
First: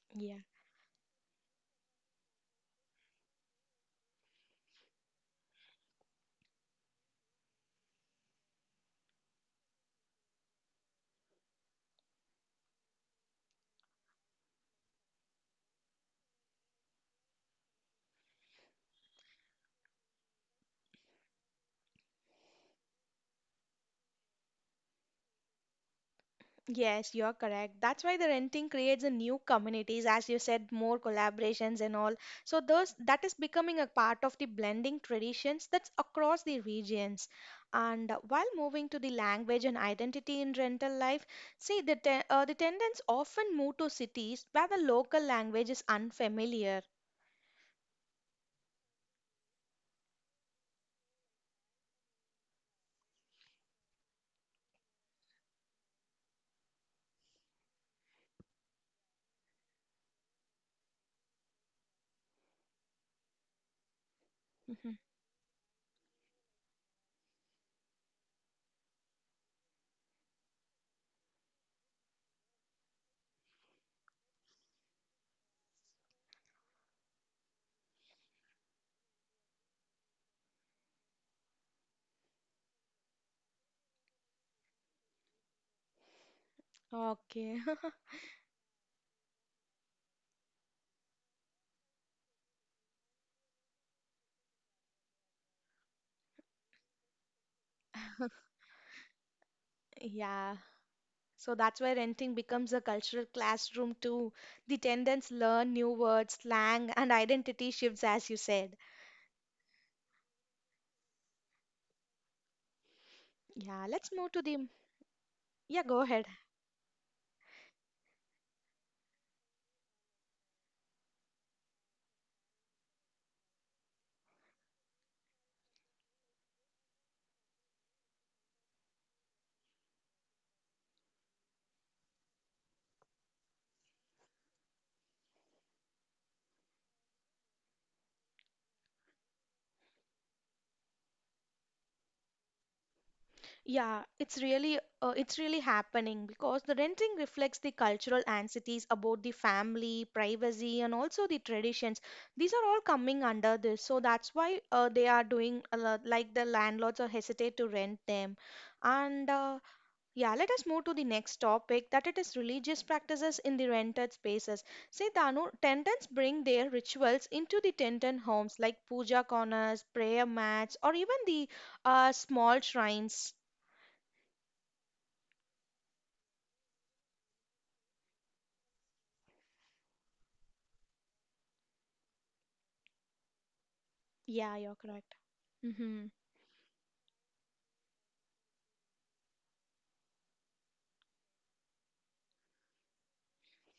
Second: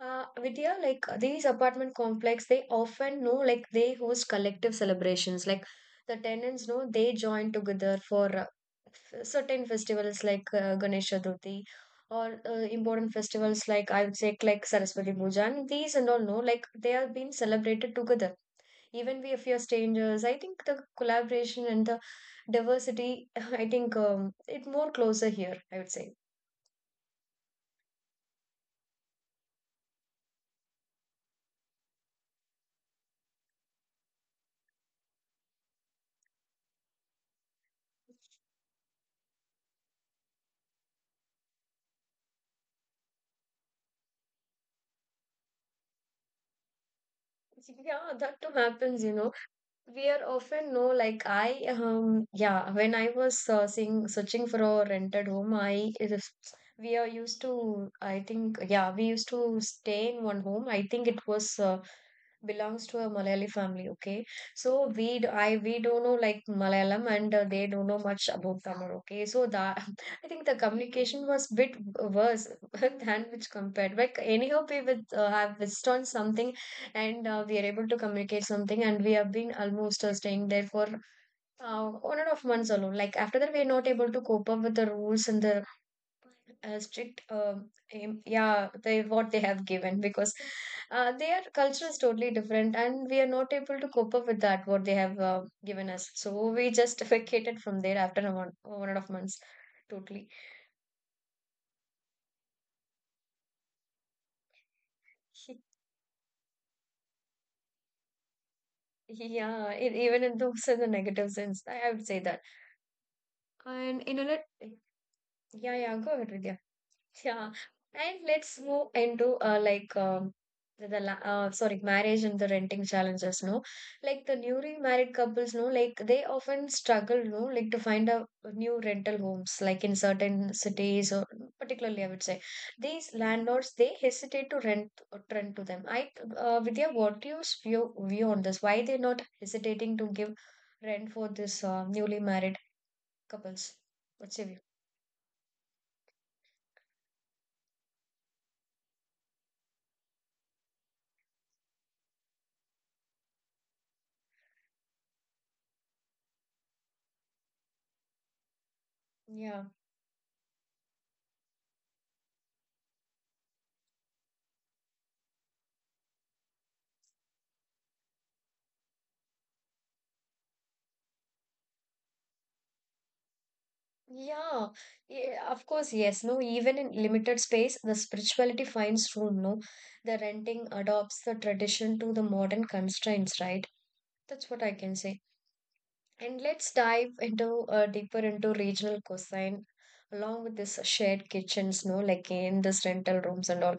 Yeah. Vidya, like these apartment complex, they often know like they host collective celebrations. Like the tenants know they join together for certain festivals like Ganesh Chaturthi or important festivals like I would say like Saraswati Puja and these and all no like they are being celebrated together. Even we, if we are strangers, I think the collaboration and the diversity, I think it more closer here, I would say. Yes, you're correct. That's why the renting creates a new communities, as you said, more collaborations and all. So those that is becoming a part of the blending traditions that's across the regions. And while moving to the language and identity in rental life, see the tenants often move to cities where the local language is unfamiliar. Yeah, that too happens, you know. We are often no like I yeah when I was searching for a rented home we are used to I think yeah we used to stay in one home I think it was belongs to a Malayali family. Okay, so Mhm. I we don't know like Malayalam and they don't know much about Tamil. Okay, so that I think the communication was bit worse than which compared. But anyhow, we with have visited on something, and we are able to communicate something, and we have been almost staying there for 1.5 months alone. Like after that, we are not able to cope up with the rules and the strict Okay. Yeah they what they have given because their culture is totally different and we are not able to cope up with that what they have given us, so we just vacated from there after 1.5 months totally. Yeah. So that's why renting becomes a cultural classroom too. The tenants learn new words, slang, and identity shifts, as you said. Yeah it, even in those in the negative sense I would say that. Yeah, And let's in a move to the. lit- Yeah, Yeah, yeah, go go ahead. ahead Vidya. Yeah, and let's move into like sorry, marriage and the renting challenges. No, like the newly married couples, no, like they often struggle, no, like to find a new rental homes, like in certain cities or particularly, I would say these landlords they hesitate to rent to them. I, Vidya, what do you view on this? Why they're not hesitating to give rent for this newly married couples? Yeah, What's your view? It's really happening because the renting reflects the cultural anxieties about the family, privacy, and also the traditions. These are all coming under this, so that's why they are doing a lot, like the landlords are hesitate to rent them, and Yeah. yeah, let us move to the next topic that it is religious practices in the rented spaces. See, Danu, tenants bring their rituals into the tenant homes like puja corners, prayer mats, or even the small shrines. Yeah, yeah, of course, yes. No, even in limited space, the spirituality finds room. No, the renting adopts the tradition to the modern constraints, right? That's Yeah, what I you're can correct. say. Mhm. And let's dive into deeper into regional cuisine, along with this shared kitchens, no, like in this rental rooms and all,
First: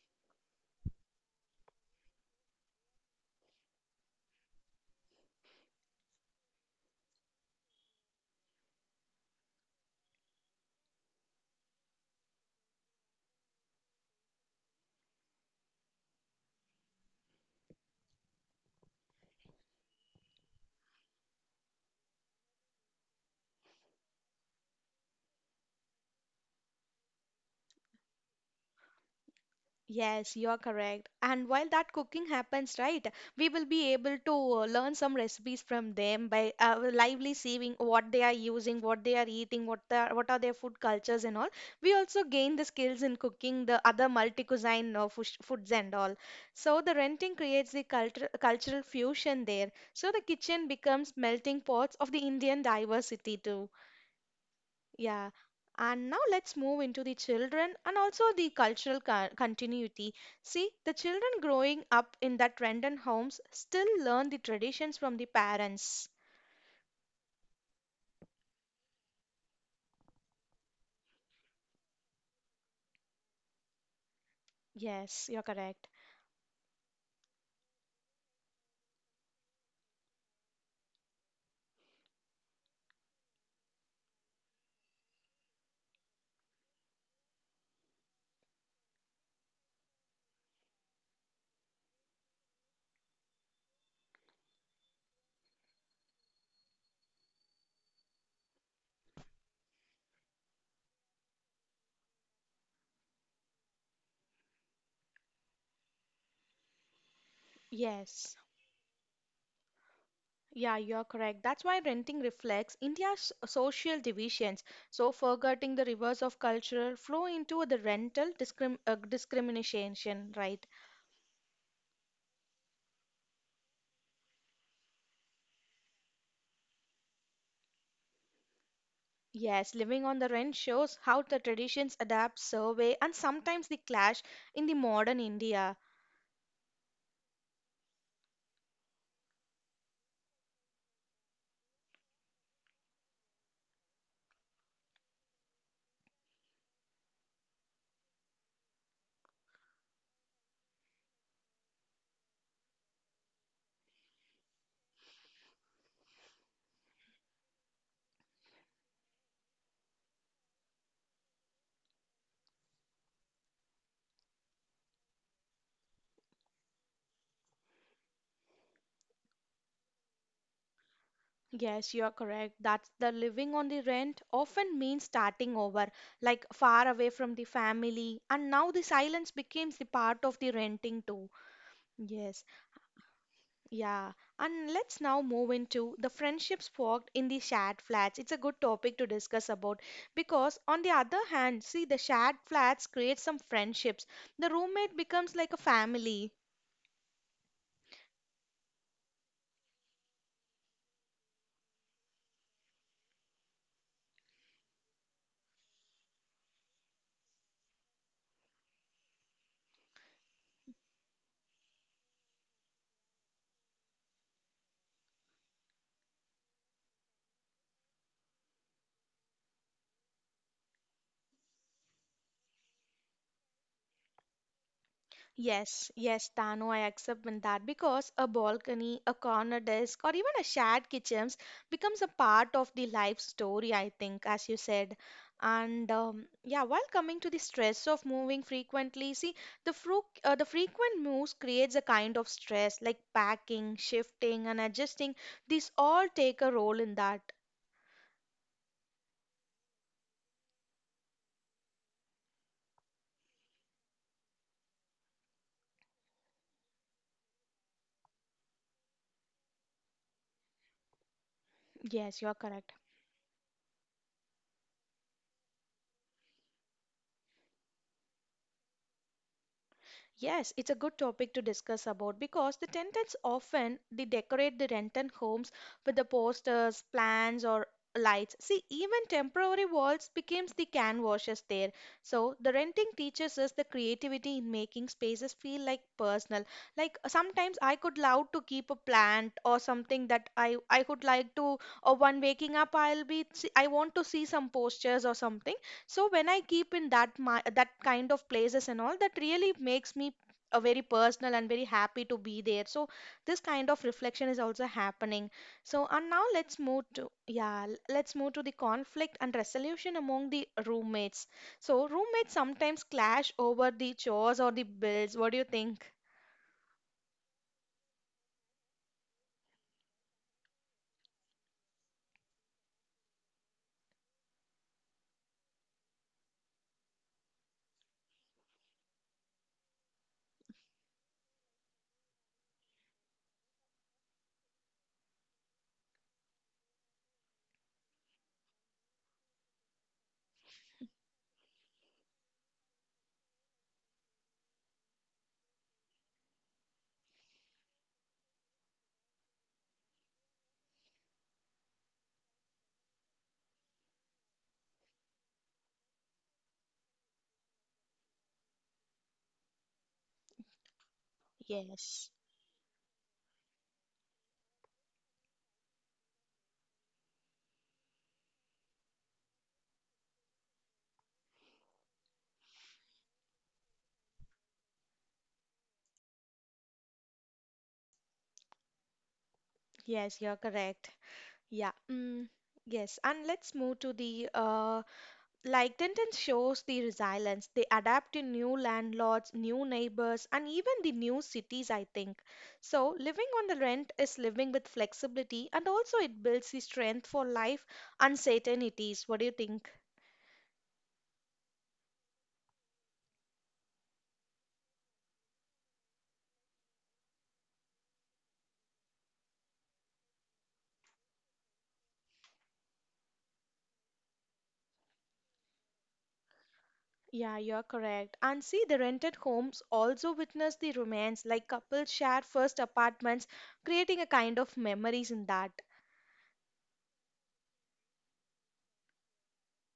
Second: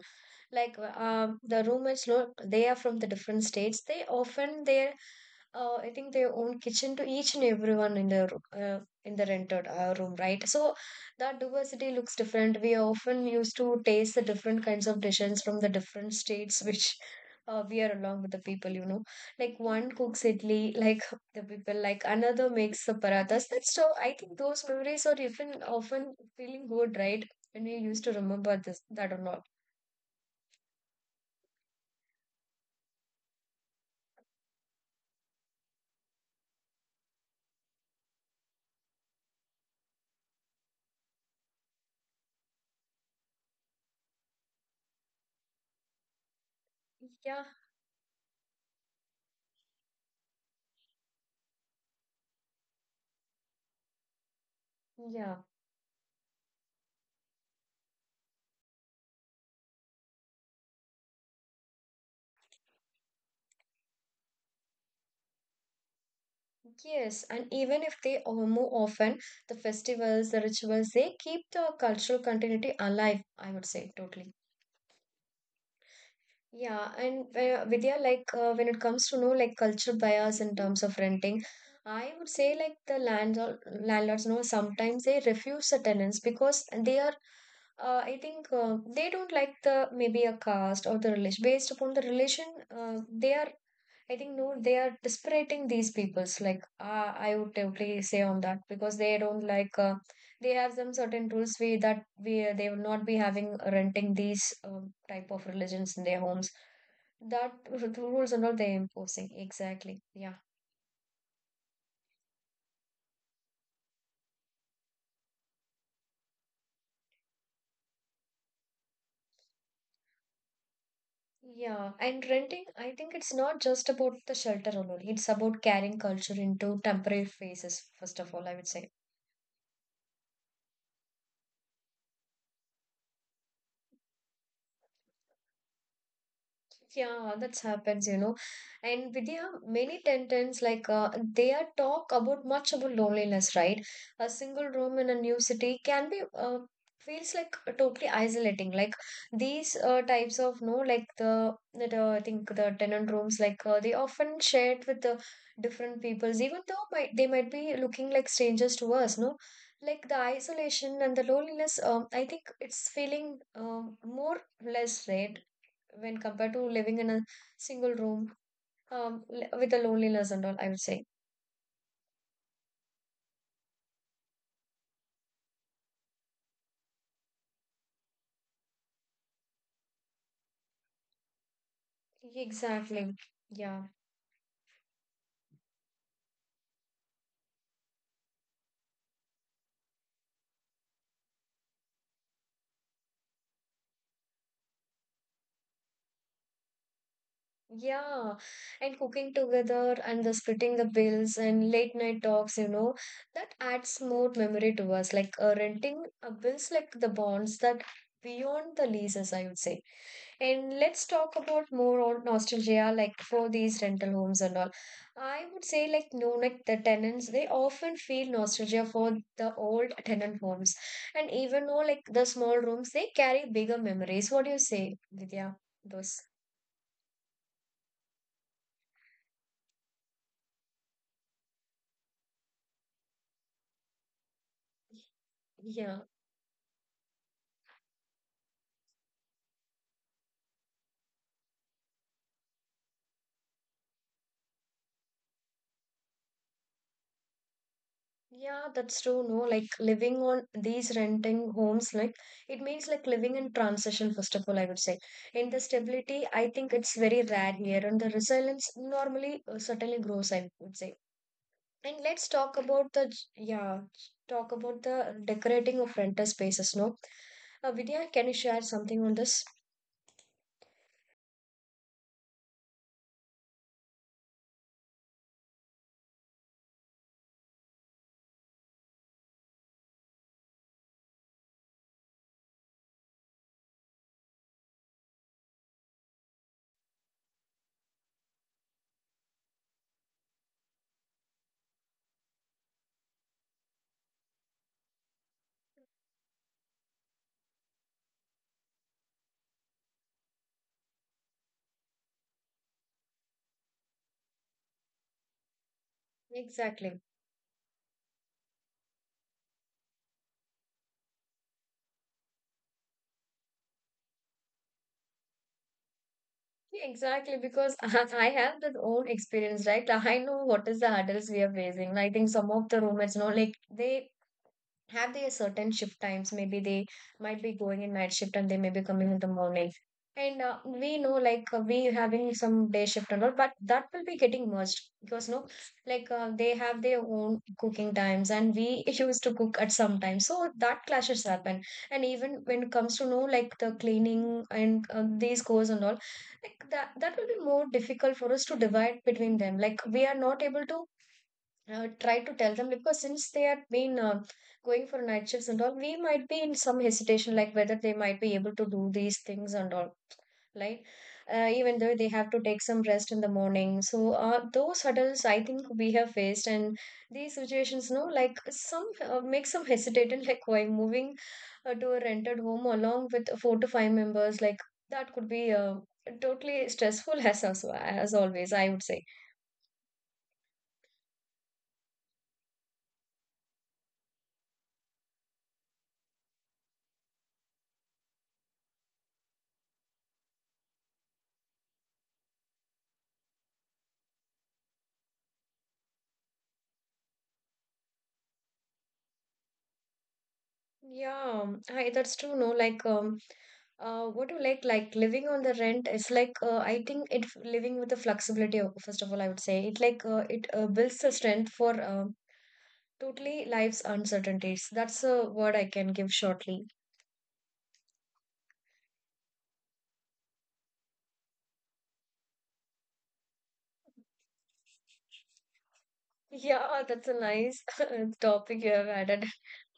like the roommates look they are from the different states, they often their I think their own kitchen to each and everyone in the in the rented room, right? So that diversity looks different, we often used to taste the different kinds of dishes from the different states which we are along with the people, you know, like one cooks idli, like the people like another makes the parathas, that's so I think those memories are even often feeling good, right, when we used to remember this that or not. Yes, you are correct. And while that cooking happens, right, we will be able to learn some recipes from them by lively seeing what they are using, what they are eating, what are their food cultures and all. We also gain the skills in cooking the other multi-cuisine foods and all. So the renting Yeah. creates the cultural fusion there. So the kitchen becomes melting pots of the Indian diversity too. Yeah, Yeah, and now let's move into the children and also the continuity. See, the children growing up in that rented homes still learn the traditions from the parents. yes, and even if they move often, the festivals, the rituals, they keep the cultural continuity alive, I would say, totally. Yes, you're correct. Yeah, and Vidya, like when it comes to know like culture bias in terms of renting, I would say like the landlords, know, sometimes they refuse the tenants because they are I think they don't like the maybe a caste or the relation based upon the relation they are I think no, they are disparaging these peoples. Like I would totally say on that because they don't like they have some certain rules we that we they will not be having renting these type of religions in their homes. That rules Yes. are not they imposing exactly. Yeah, Yeah, you're correct. That's why renting reflects India's social divisions. So, forgetting the reverse of cultural flow into the rental discrim discrimination, right? yeah. And renting, I think it's not just about the shelter alone. It's about carrying culture into temporary phases, first of all, I would say. Yes, living on the rent shows how the traditions adapt, survey, and sometimes they clash in the modern India. Yeah, that happens, you know. And Vidya, many tenants like they are talk about much about loneliness, right? A single room in a new city can be feels like totally isolating. Like these types of no, like the that I think the tenant rooms like they often shared with the different peoples, even though might they might be looking like strangers to us, no? Like the isolation and the loneliness, I think it's feeling more less, right? When compared to living in a single room with the loneliness and all, I would say. Yes, you are correct. That's the living on the rent often means starting over, like far away from the family, and now the silence becomes the part of the renting too. Yes, Exactly. Yeah. yeah, and let's now move into the friendships forged in the shared flats. It's a good topic to discuss about because, on the other hand, see the shared flats create some friendships. The roommate becomes like a family. Yeah. And cooking together and the splitting the bills and late night talks, you know, that adds more memory to us. Like renting bills, like the bonds that beyond the leases, I would say. And let's talk about more on nostalgia, like for these rental homes and all. I would say, like, no, like the tenants, they often feel nostalgia for the old tenant homes. And even though, like, the small rooms, they carry bigger memories. What do you say, Vidya? Yes, Those, yes, Tano, I accept with that because a balcony, a corner desk, or even a shared kitchens becomes a part of the life story, I think, as you said. And yeah. Yeah, while coming to the stress of moving frequently, see, the frequent moves creates a kind of stress, like packing, shifting, and adjusting. These all take a role in that. Yeah, that's true. No, like living on these renting homes, like it means like living in transition, first of all, I would say. In the stability, I think it's very rare here, and the resilience normally certainly grows, I would say. And Yes, let's you're talk correct. about the yeah, talk about the decorating of rental spaces. No, Vidya, can you share something on this? Yes, it's a good topic to discuss about because the tenants often they decorate the rented homes with the posters, plans, or lights. See, even temporary walls becomes the canvases there. So the renting teaches us the creativity in making spaces feel like personal. Like sometimes I could love to keep a plant or something that I could like to. Or one waking up I'll I want to see some postures or something, so when I keep in that my, that kind of places and all, that really makes me a very personal and very happy to be there. So this kind of reflection is also happening. So and now let's move Exactly. to let's move to the conflict and resolution among the roommates. So roommates sometimes clash over the chores or the bills. What do you think? Exactly, because I have that own experience, right? I know what is the hurdles we are facing. I think some of the roommates, you know, like they have their certain shift times, maybe they might be going in night shift and they may be coming in the morning, and we know like we having some day shift and all, but that will be getting merged because no like they have their own cooking times and we used to cook at some time, so that clashes happen. And even when it comes to know like the cleaning and these goes and all, like that will be more difficult for us to divide between them, like we are not able to try to tell them because since they have been going for night shifts and all, we might be in some hesitation like whether they might be able to do these things and all, right? Even though they Yes. have to take some rest in the morning. So, those hurdles I think we have faced, and these situations, no, like some make some hesitant, like why moving to a rented home along with four to five members, like that could be totally stressful as always, I would say. Yes, you're correct. yeah mm, yes, and let's move to the like Tintin shows the resilience. They adapt to new landlords, new neighbors, and even the new cities, I think. So, living on the rent is living with flexibility and also it builds the strength for life uncertainties. What do you think? Yeah, that's true. No, like, what do you like? Like living on the rent is like, I think it living with the flexibility. First of all, I would say it like it builds the strength for totally life's uncertainties. That's a word I can give shortly. Yeah, you're correct. And see, the rented homes also witness the romance, like couples share first apartments, creating a kind of memories in that. Yeah, that's a nice topic you have added.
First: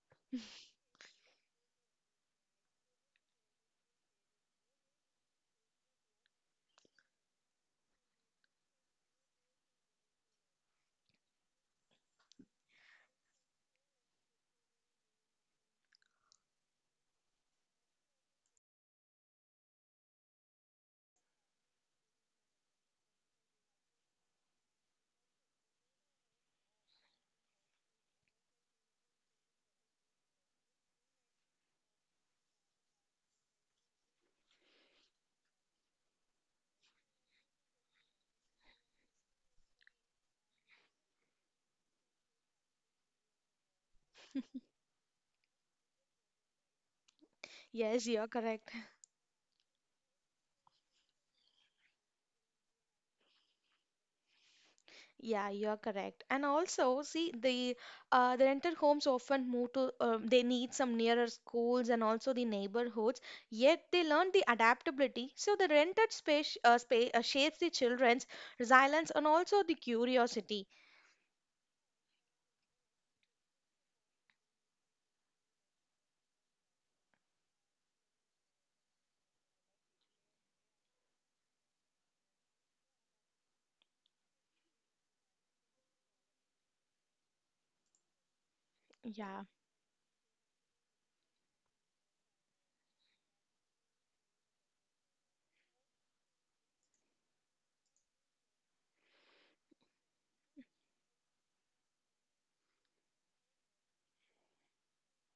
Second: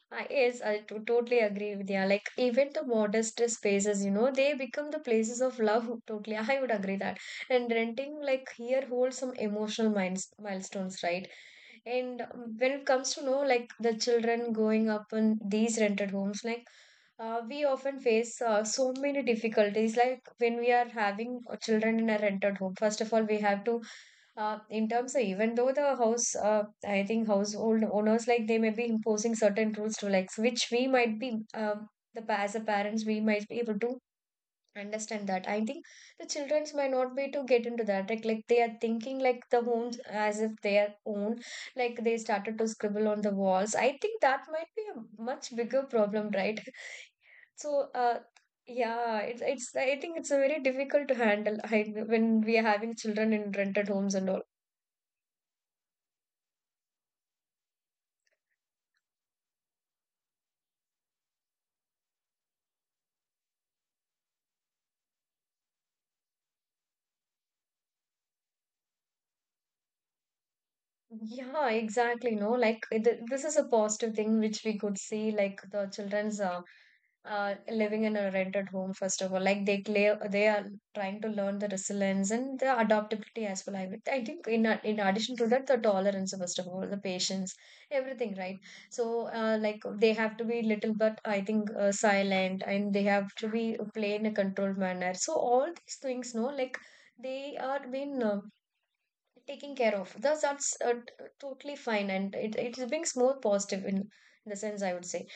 Yes, I totally agree with you. Like even the modest spaces, you know, they become the places of love. Totally, I would agree that. And renting like here holds some emotional minds milestones, right? And when it comes to know like the children growing up in these rented homes, like we often face so many difficulties. Like when we are having children in a rented home, first of all, we have to, in terms of even though the house, I think household owners like they may be imposing certain rules to like which we might be the as a parents we might be able to understand that, I think the children's might not be to get into that like they are thinking like the homes as if they are own, like they started to scribble on the walls. I think that might be a much bigger problem, right? So Yes, you're correct. yeah, it's I think it's a very difficult to handle. When we are having children in rented homes and all. Yeah, you're correct. And also, see, the rented homes often move to they need some nearer schools and also the neighborhoods. Yet they learn the adaptability. So the rented space shapes the children's resilience and also the curiosity. Yeah, exactly. No, like this is a positive thing which we could see, like the children's living in a rented home, first of all, like they play, they are trying to learn the resilience and the adaptability as well. I think in in addition to that, the tolerance, first of all, the patience, everything, right? So, Yeah. Like they have to be little but I think silent, and they have to be play in a controlled manner. So all these things, no, like they are being. Taking care of. That's totally fine, and it is being more positive in the sense I would say.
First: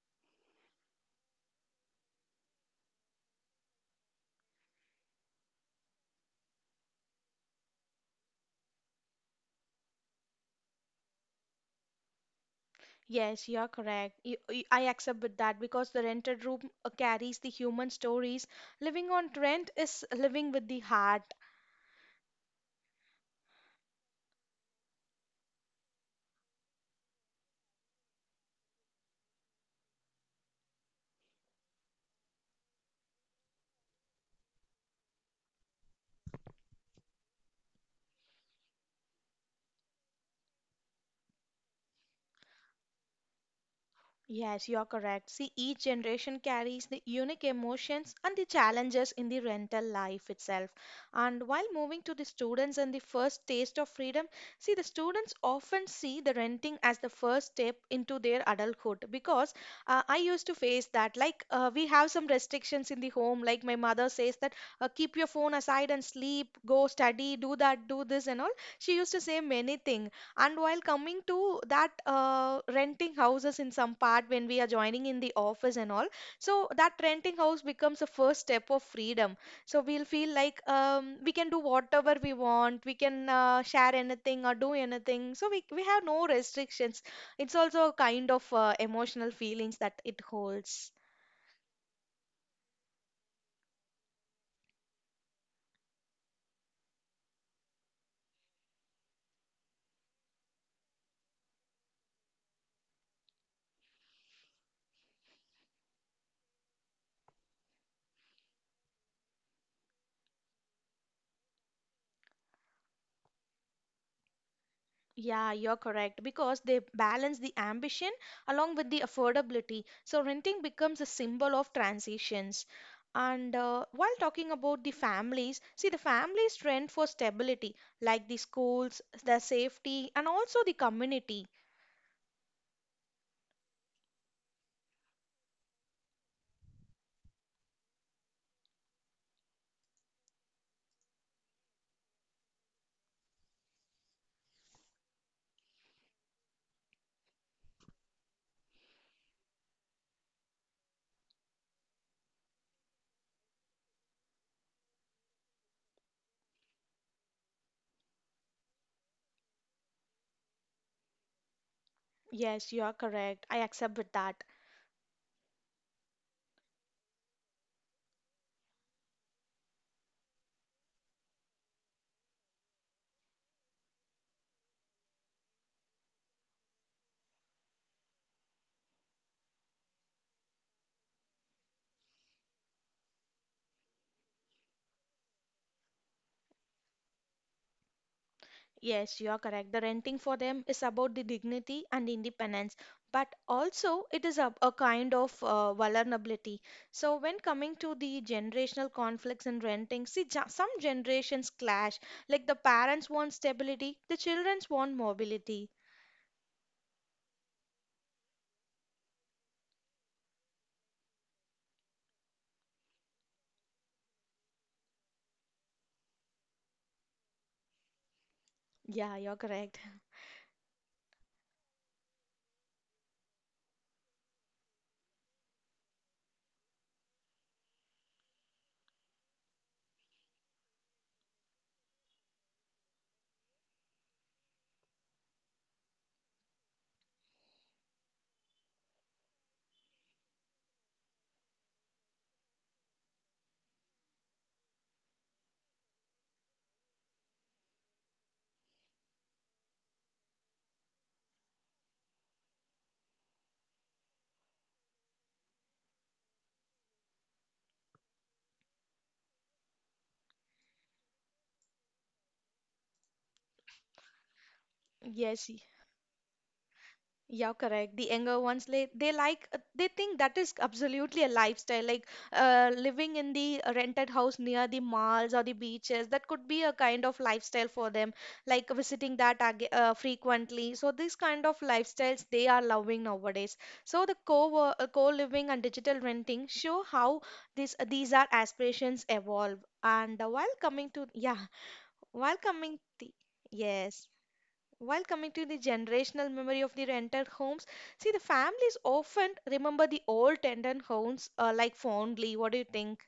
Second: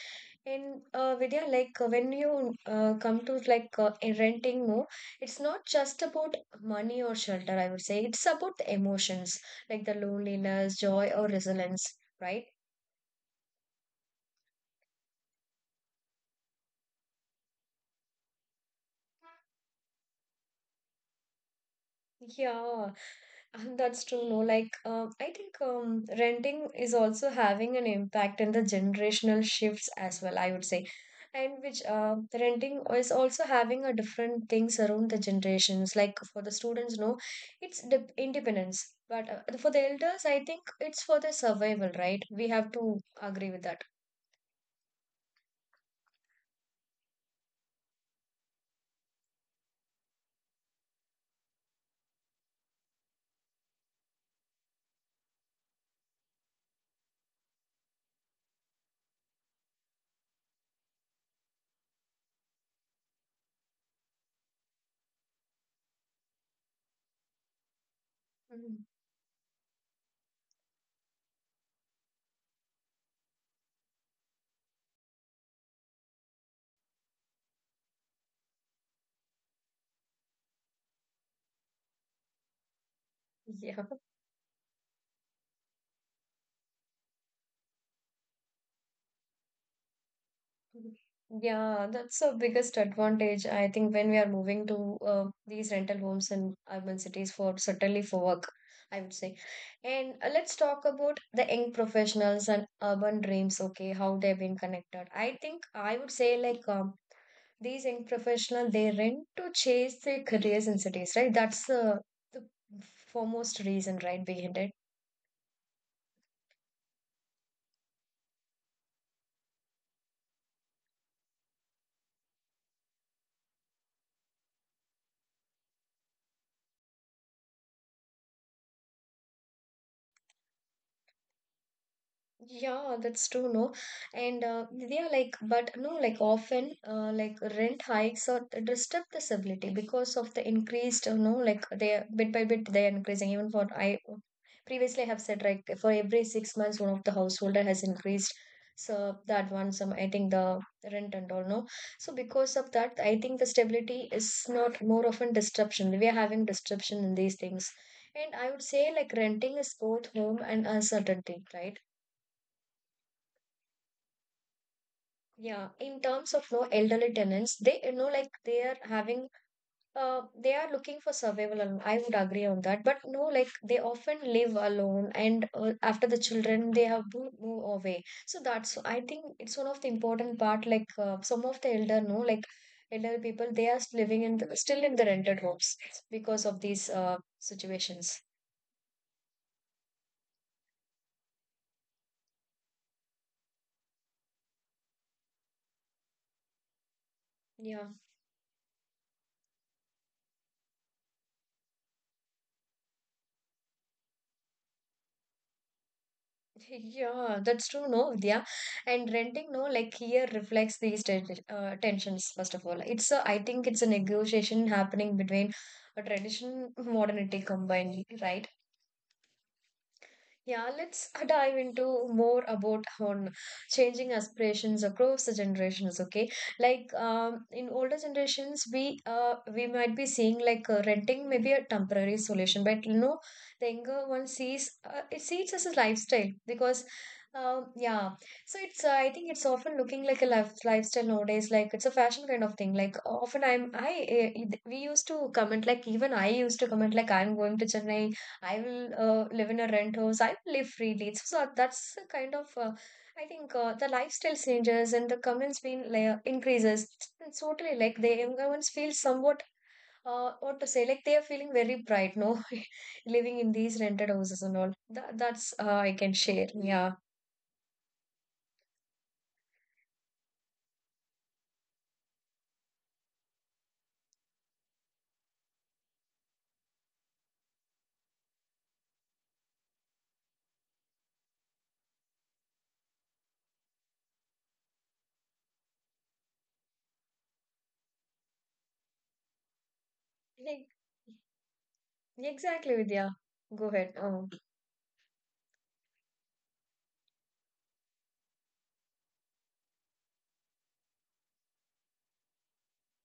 And Vidya, like when you come to like in renting more, it's not just about money or shelter. I would say it's about the emotions, like the loneliness, joy, or resilience. Right? Yes, you're correct. I accept with that because the rented room carries the human stories. Living on rent is living with the heart. Yeah. That's true. No, like I think renting is also having an impact in the generational shifts as well. I would say, and which the renting is also having a different things around the generations. Like for the students, no, it's the independence, but for the elders, I think it's for the survival. Right? We have to agree with that. Yes, you're correct. See, each generation carries the unique emotions and the challenges in the rental life itself. And while moving to the students and the first taste of freedom, see, the students often see the renting as the first step into their adulthood because I used to face that. Like, we have some restrictions in the home. Like, my mother says that keep your phone aside and sleep, go study, do that, do this, and all. Mhm. She used to say many things. And while coming to that renting houses in some part when we are joining in the office and all, so that renting house becomes a first step of freedom. So we'll feel like we can do whatever we want, we can Yeah. share anything or do anything. So we have no restrictions. It's also a kind of emotional feelings that it holds. Yeah, that's the biggest advantage. I think when we are moving to these rental homes in urban cities for certainly for work, I would say. And let's talk about the young professionals and urban dreams. Okay, how they've been connected. I think I would say like these young professional they rent to chase their careers in cities, right? That's the foremost reason, right, behind it. Yeah, you're correct because they balance the ambition along with the affordability. So renting becomes a symbol of transitions. And while talking about the families, see the families rent for stability, like the schools, their safety, and also the community. Yeah, that's true, no? And they are like, but no, like often, like rent hikes or disturb the stability because of the increased, you know, like they are- bit by bit they are increasing. Even for I previously have said, like for every 6 months, one of the householder has increased. So that one, some I think the rent and all, no. So because of that, I think the stability is not more often disruption. We are having disruption in these things. And I would say like renting is both home and uncertainty, right? Yes, you are correct. I accept with that. Yeah, in terms of no elderly tenants, they you know like they are having they are looking for survival alone. I would agree on that. But no, like they often live alone and after the children they have to move away. So that's I think it's one of the important part like some of the elder no like elderly people they are living in the, still in the rented homes because of these situations. Yes, you are correct. The renting for them is about the dignity and independence, but also it is a kind of vulnerability. So, when coming Yeah. to the generational conflicts in renting, see, some generations clash. Like the parents want stability, the children want mobility. Yeah, that's true, no, Vidya. And renting, no, like here reflects these tensions, first of all. It's a, I think it's a negotiation happening between a tradition modernity combined, right? Yeah, you're correct. Yeah, let's dive into more about on changing aspirations across the generations. Okay, like in older generations, we might be seeing like renting maybe a temporary solution, but you know, the younger one sees it sees as a lifestyle because. Yeah, so it's I think it's often looking like a lifestyle nowadays. Like it's a fashion kind of thing. Like often I'm I we used to comment like even I used to comment like I'm going to Chennai. I will live in a rent house. I will live freely. So that's the kind of, I think the lifestyle changes and the comments being like, increases. It's totally like the younger ones feel somewhat, what to say, like they are feeling very pride, no, living in these rented houses and all. Yes, That's I can share. Yeah. yeah, correct. The younger ones, they like, they think that is absolutely a lifestyle. Like living in the rented house near the malls or the beaches, that could be a kind of lifestyle for them. Like visiting that frequently. So these kind of lifestyles they are loving nowadays. So the co co-living and digital renting show how this these are aspirations evolve. And while Like, coming to yeah, while exactly, coming the Vidya. Go ahead. yes. While coming to the generational memory of the rented homes, see the families often remember the old tenant homes like fondly. What do you think?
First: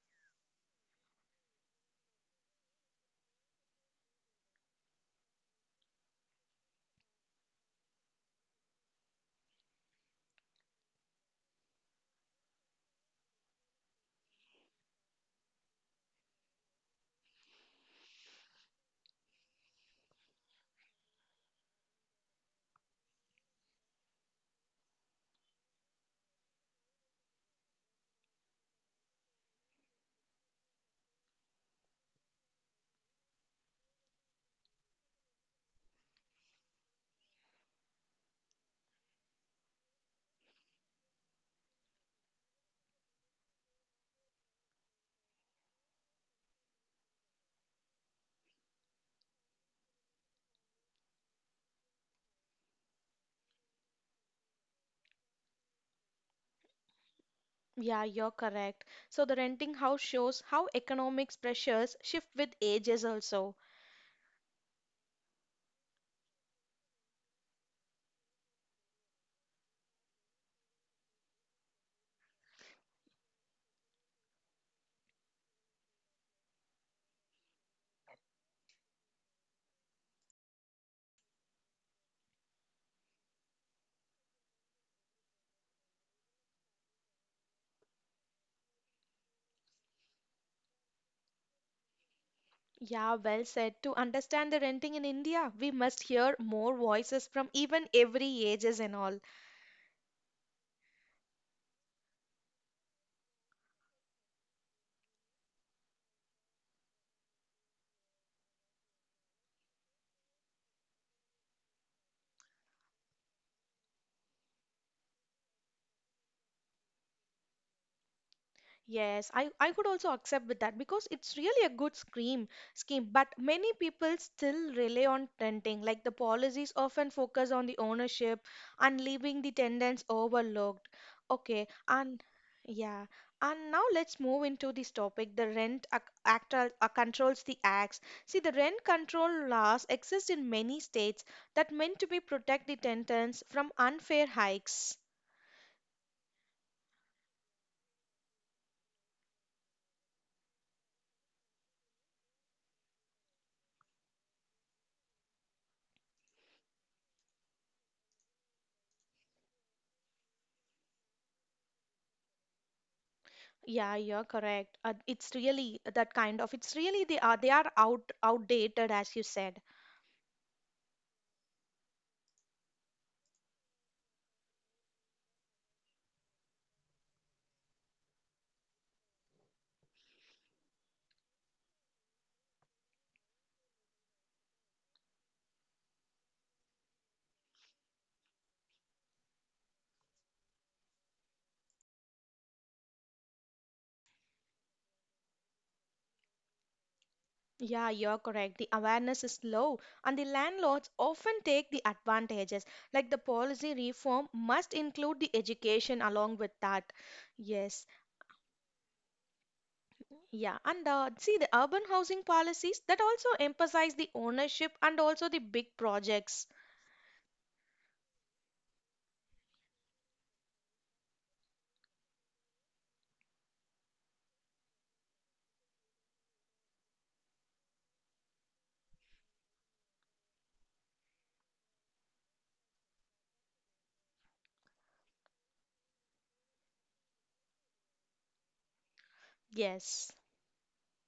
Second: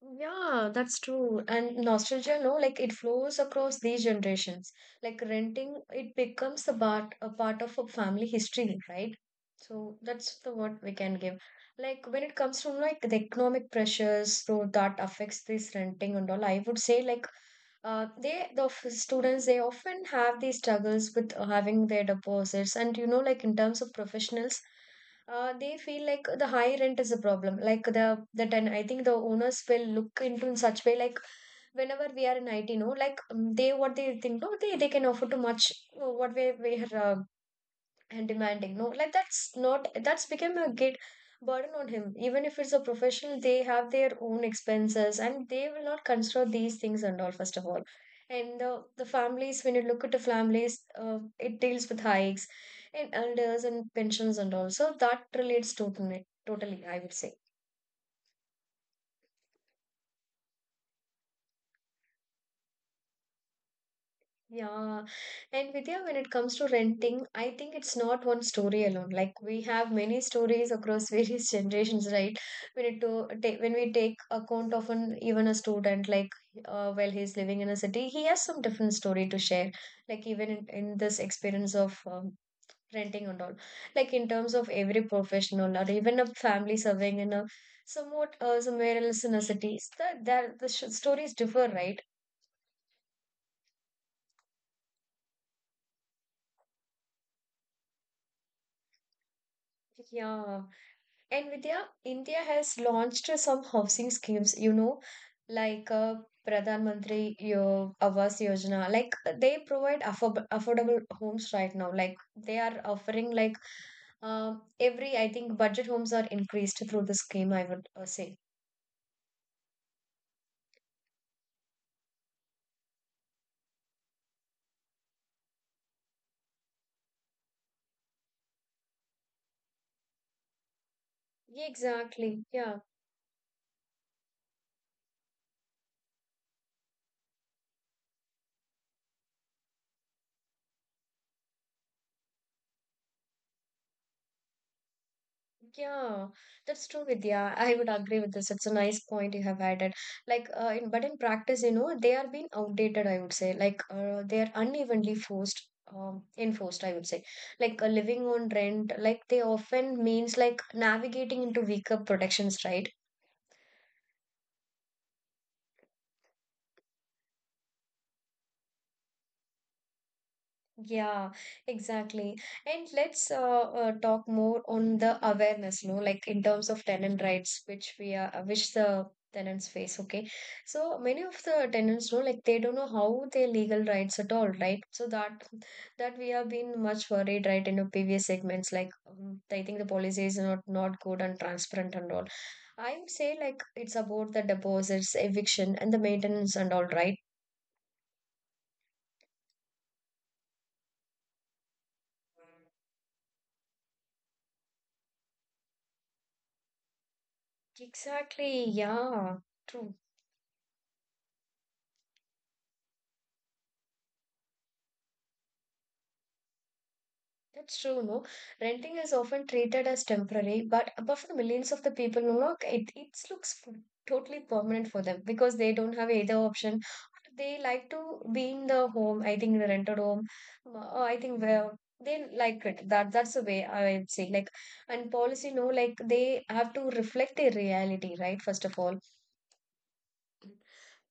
Yeah, that's true. And nostalgia, no, like it flows across these generations. Like renting, it becomes a part of a family history, right? So that's the what we can give. Like when it comes to like the economic pressures, so that affects this renting and all. I would say like they the students they often have these struggles with having their deposits, and you know like in terms of professionals they feel like the high rent is a problem. Like the I think the owners will look into in such way like whenever we are in IT, no, like they what they think, no, they can offer too much what we are and demanding, no like that's not, that's become a git burden on him even if it's a professional. They have their own expenses and they will not consider these things and all, first of all. And the families when you look at the families, it deals with hikes and elders and pensions and all. So that relates to it totally, I would say. Yeah, you're correct. So the renting house shows how economics pressures shift with ages also. Yeah, and Vidya, when it comes to renting, I think it's not one story alone. Like we have many stories across various generations, right? When we take account of an even a student, like while he's living in a city, he has some different story to share. Like even in this experience of renting and all, like in terms of every professional or even a family serving in a somewhat somewhere else in a city, that that the sh stories differ, right? Yeah, well said. To understand the renting in India, we must hear more voices from even every ages and all. Yeah. And Vidya, India has launched some housing schemes, you know, like Pradhan Mantri Awas Yojana. Like they provide affordable homes right now. Like they are offering like every I think budget homes are increased through the scheme. I would say. Yes, I could also accept with that because it's really a good scheme, but many people still rely on renting. Like the policies often focus on the ownership and leaving the tenants overlooked. Yeah, Okay, and exactly. Yeah. yeah, and now let's move into this topic. The Act controls the acts. See, the rent control laws exist in many states that meant to be protect the tenants from unfair hikes. Yeah, that's true, Vidya. I would agree with this. It's a nice point you have added. Like, but in practice, you know, they are being outdated, I would say. Like, they are enforced, I would say. Like, living on rent, like, they often means like navigating into weaker protections, right? Yeah, you're correct. It's really that kind of, it's really they are outdated as you said. Yeah, exactly. And let's talk more on the awareness, no, like in terms of tenant rights, which we which the tenants face. Okay, so many of the tenants, no, like they don't know how their legal rights at all, right? So that that we have been much worried, right, in the previous segments. Like, I think the policy is not good and transparent and all. I would say like it's about the deposits, eviction, and the maintenance and all, right? Yeah, you're correct. The awareness is low, and the landlords often take the advantages. Like the policy reform must include the education along with that. Yes, Exactly. Yeah. True. yeah, and see the urban housing policies that also emphasize the ownership and also the big projects. That's true, no? Renting is often treated as temporary, but for the millions of the people, no, it looks totally permanent for them because they don't have either option. They like to be in the home, I think the rented home, or I think where they like it. That's the way I would say. Like and policy, no, like they have to reflect their reality, right? First of all, Yes.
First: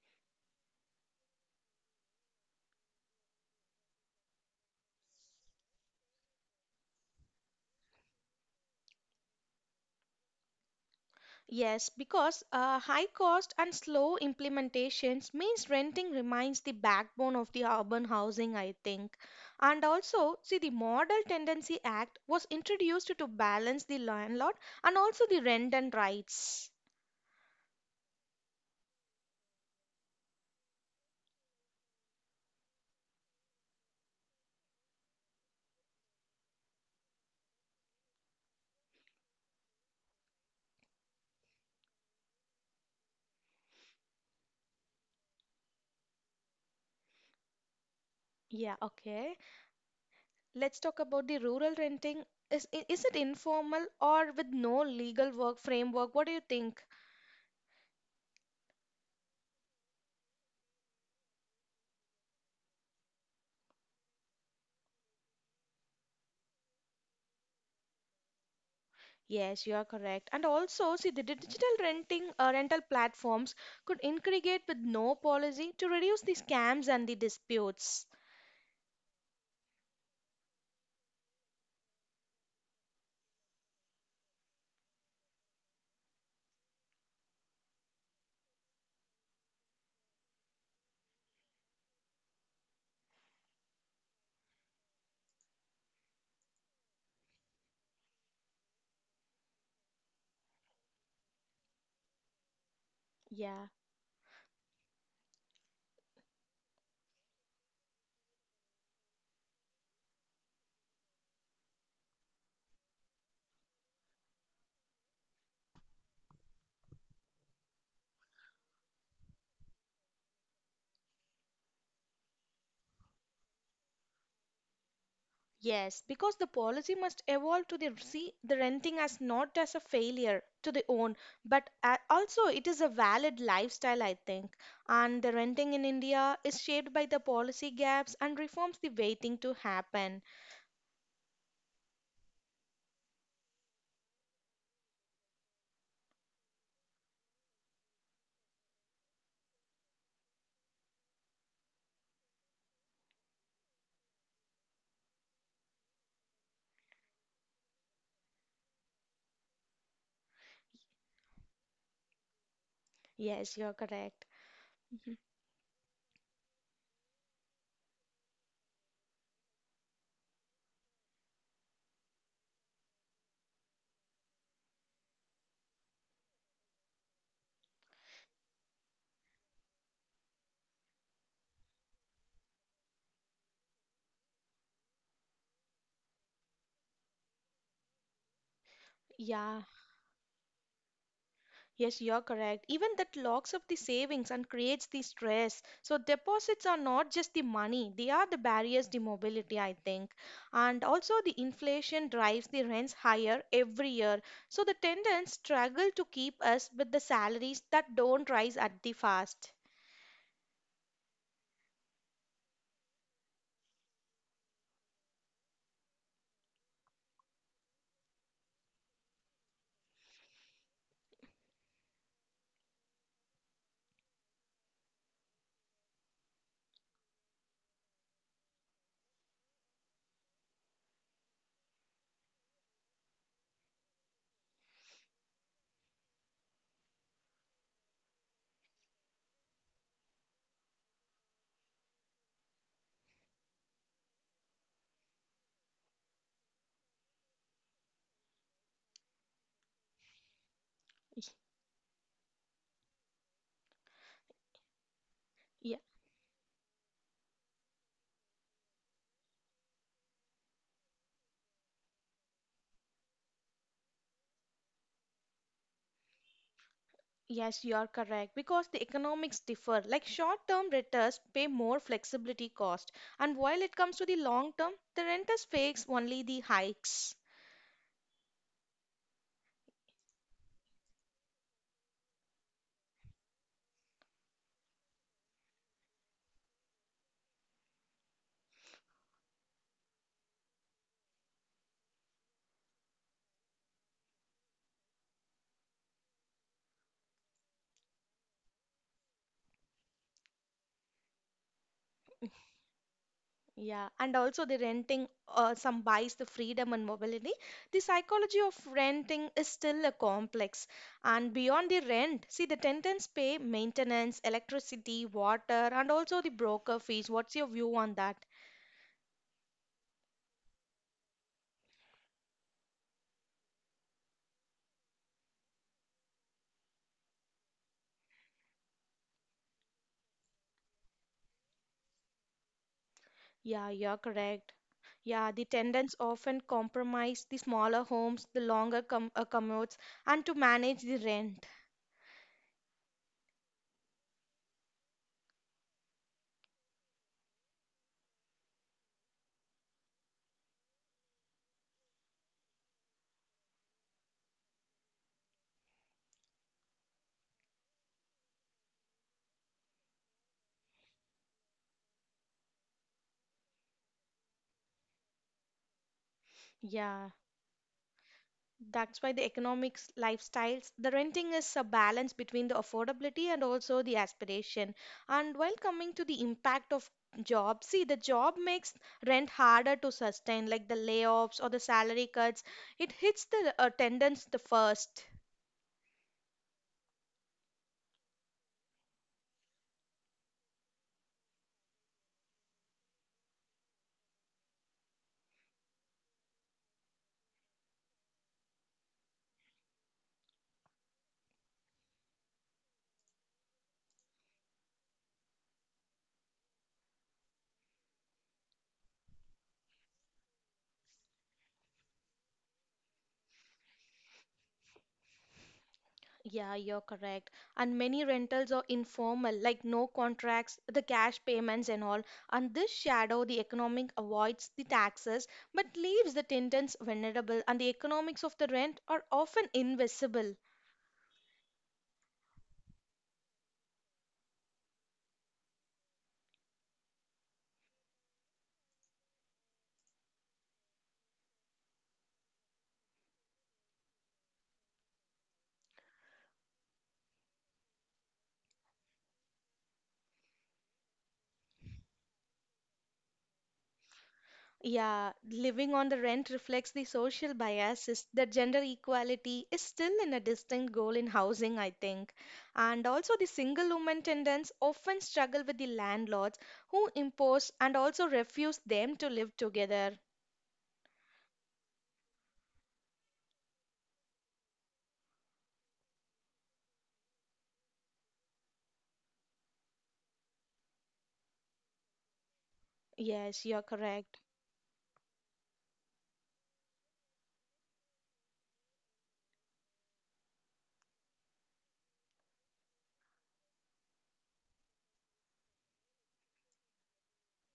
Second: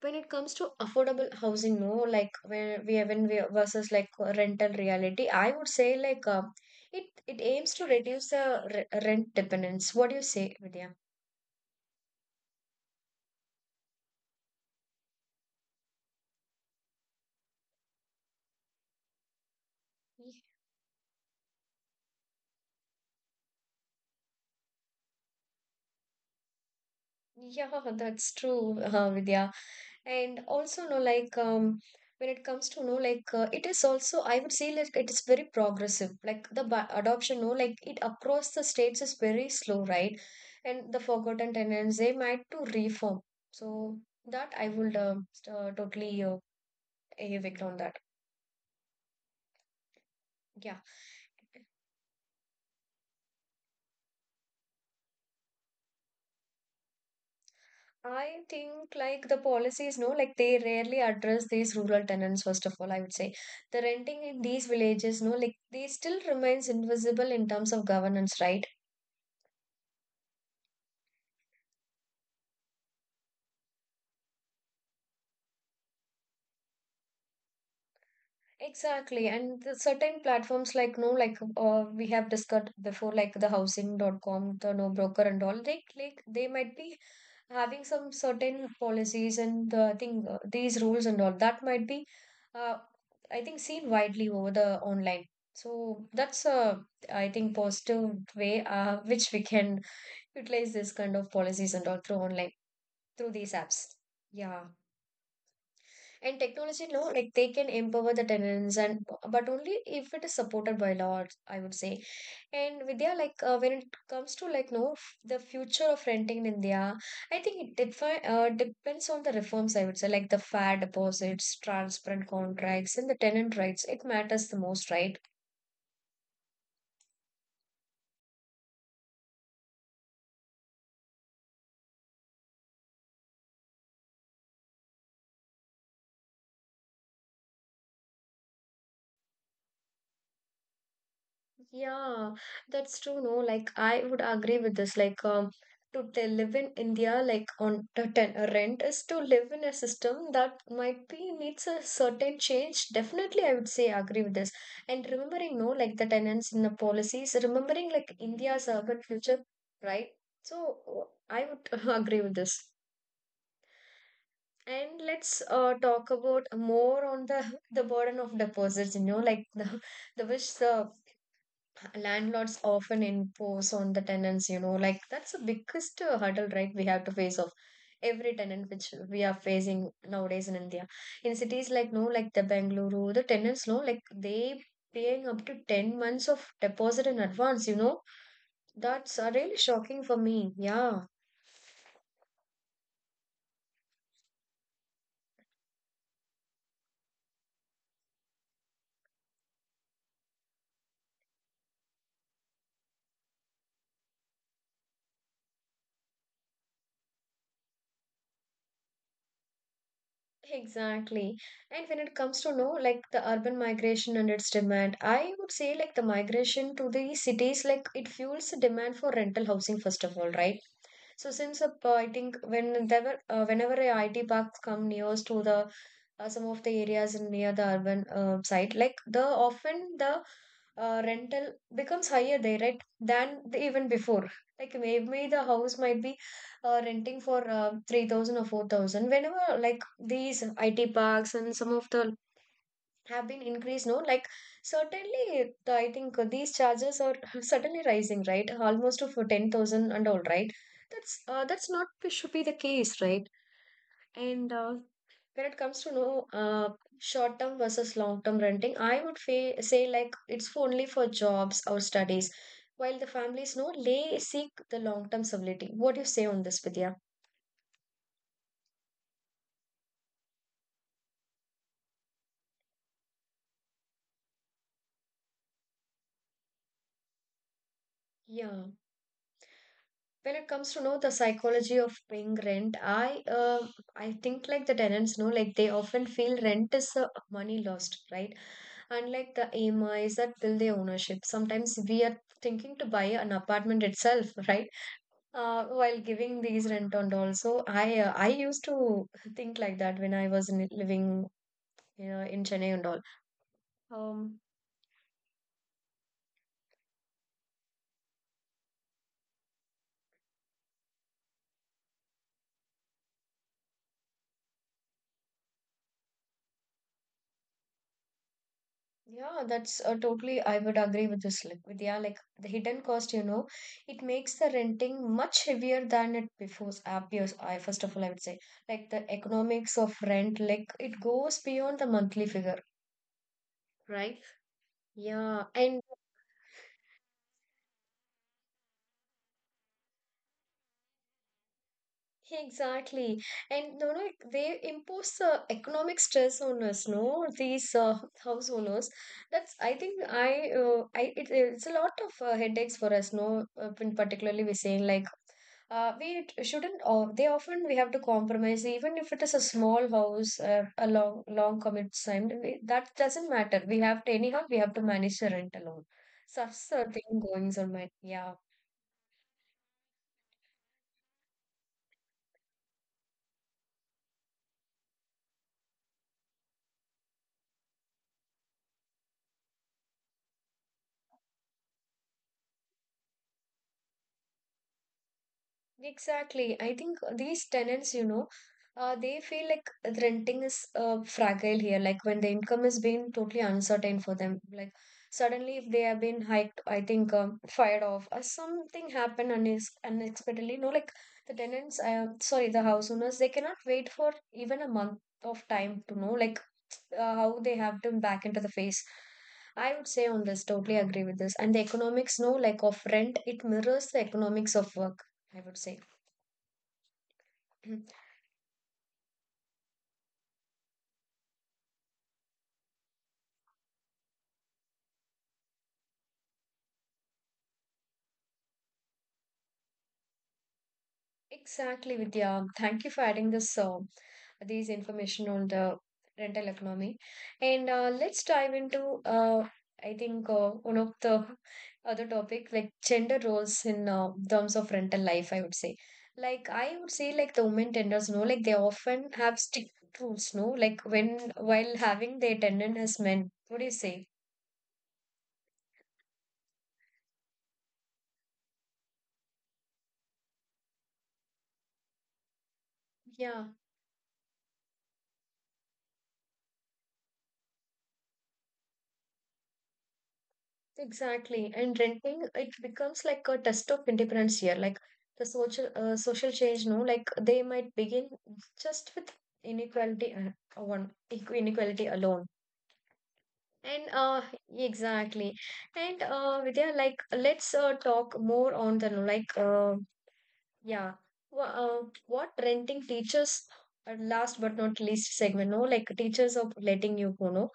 when it comes to affordable housing, no, like where we when we versus like rental reality, I would say like it it aims to reduce the rent dependence. What do you say, Vidya? Yes, because high cost and slow implementations means renting remains the backbone of the urban housing, I think. And Y- also, see, the Model Tendency Act was introduced to balance the landlord and also the rent and rights. yeah, that's true. Uh, Vidya, and also no like when it comes to no like it is also I would say like it is very progressive like the adoption no like it across the states is very slow, right? And the forgotten tenants, they might to reform. So that I would totally evict on that. Yeah, okay. Yeah, Let's talk about the rural renting. Is it informal or with no legal work framework? What do you think? I think like the policies, no, like they rarely address these rural tenants, first of all, I would say. The renting in these villages, no, like they still remains invisible in terms of governance, right? Yes, you are correct. And also, see, the digital renting rental platforms could integrate with no policy to reduce the scams and the disputes. Exactly, and the certain platforms like no, like we have discussed before, like the housing.com, the no broker and all, they like they might be having some certain policies, and I think these rules and all that might be, uh, I think seen widely over the online. So that's a, I think, positive way, which we can utilize this kind of policies and all through online, through these Yeah. apps. Yeah. And technology, no, like they can empower the tenants, and but only if it is supported by laws, I would say. And Vidya, like when it comes to like no, the future of renting in India, I think it depends on the reforms. I would say like the fair deposits, transparent contracts, and the tenant rights. It matters the most, right? Yes, because the policy must evolve to the see the renting as not as a failure to the own, but a also it is a valid lifestyle, I think. And the renting in India is shaped by the policy gaps and reforms the waiting to happen. Yeah, that's true. No, like I would agree with this. Like, to live in India, like on the ten rent, is to live in a system that might be needs a certain change. Definitely, I would say agree with this. And remembering, no, like the tenants in the policies, remembering like India's urban future, right? So I would agree with this. Yes, you're correct. And Mhm. let's talk about more on the the burden of deposits. You know, like the wish the landlords often impose on the tenants, you know, like that's the biggest hurdle, right? We have to face off every tenant which we are facing nowadays in India. In cities like no like the Bengaluru, the tenants no like they paying up to 10 months of deposit in advance, you know. That's really Yeah. shocking for me. Yeah, Yes, you're correct. Even that locks up the savings and creates the stress. So deposits are not just the money, they are the barriers to mobility, I think. And also the inflation drives the rents higher every year. So the tenants struggle to keep us with the salaries that don't rise at the fast. exactly. And when it comes to know like the urban migration and its demand, I would say like the migration to the cities like it fuels the demand for rental housing first of all, right? So since I think whenever a IT parks come near to the some of the areas in near the urban site, like the often the rental becomes higher there, right, than the, even before. Like maybe the house might be renting for 3,000 or 4,000. Whenever like these IT parks and some of the have been increased, no, like certainly the, I think these charges are certainly rising right almost to for 10,000 and all, right? That's that's not should be the case, right? And when it Yeah. comes to no short term versus long term renting, I would say like it's for only for jobs or studies while the families no they seek the long term stability. What do you say on this, Vidya? Yes, you are correct because the economics differ. Like short-term renters pay more flexibility cost, and while it comes to the long term, the renters face only the hikes. Yeah, when it comes to know the psychology of paying rent, I think like the tenants know like they often feel rent is money lost, right? Unlike the AM is that build their ownership. Sometimes we are thinking to buy an apartment itself, right? Uh, while giving these rent on all. So I used to think like that when I was in, living, you know, in Chennai and all. Yeah, and um also the renting some buys the freedom and mobility. The psychology of renting is still a complex. And beyond the rent, see the tenants pay maintenance, electricity, water, and also the broker fees. What's your view on that? Yeah, that's totally. I would agree with this. Like, with, yeah, like the hidden cost, you know, it makes the renting much heavier than it before appears. I, first of all, I would say, like the economics of rent, like it goes beyond the monthly figure, Yeah, you're right? correct. Yeah, Yeah, the and tenants often compromise the smaller homes, the longer commutes, and to manage the rent. exactly. And no, no, they impose economic stress on us, no, these house owners. That's, I think, I it, it's a lot of headaches for us, no, in particularly we're saying like, we shouldn't, or they often we have to compromise, even if it is a small house, a long, long commute time, we, that doesn't matter. We have to, anyhow, we have to manage the rent alone. Such a Yeah. thing goings on, my, yeah. That's why the economics, lifestyles, the renting is a balance between the affordability and also the aspiration. And while coming to the impact of job, see the job makes rent harder to sustain, like the layoffs or the salary cuts. It hits the attendance the first. Exactly. I think these tenants, you know, they feel like renting is fragile here. Like when the income is being totally uncertain for them, like suddenly if they have been hiked, I think fired off or something happened unexpectedly. No, like the tenants, sorry, the house owners, they cannot wait for even a month of time to know like how they have to back into the face. I would say on this, totally agree with this. And the economics, no, like of rent, it mirrors the economics of work. I would say. Yeah, you're correct. And Mhm. many rentals are informal, like no contracts, the cash payments and all. And this shadow, the economic avoids the taxes but leaves the tenants vulnerable. And the economics of the rent are often invisible. Exactly, Vidya. Thank you for adding this these information on the rental economy. And let's dive into I think one of the other topic like gender roles in terms of rental life. I would say, like I would say, like the women tenders, no, like they often have strict rules, no, like when while having their tenant as men. What do you say? Yeah, living on the rent reflects the social biases that gender equality is still in a distinct goal in housing, I think. And also, the Yeah. single woman tenants often struggle with the landlords who impose and also refuse them to live together. Exactly. And renting, it becomes like a test of independence here. Like the social change, no, like they might begin just with inequality uh, inequality alone. Yes, you're And correct. Exactly. And uh, Vidya, like let's talk more on the like yeah. Wha- Uh, what renting teachers, last but not least segment, no, like teachers of letting you go, no.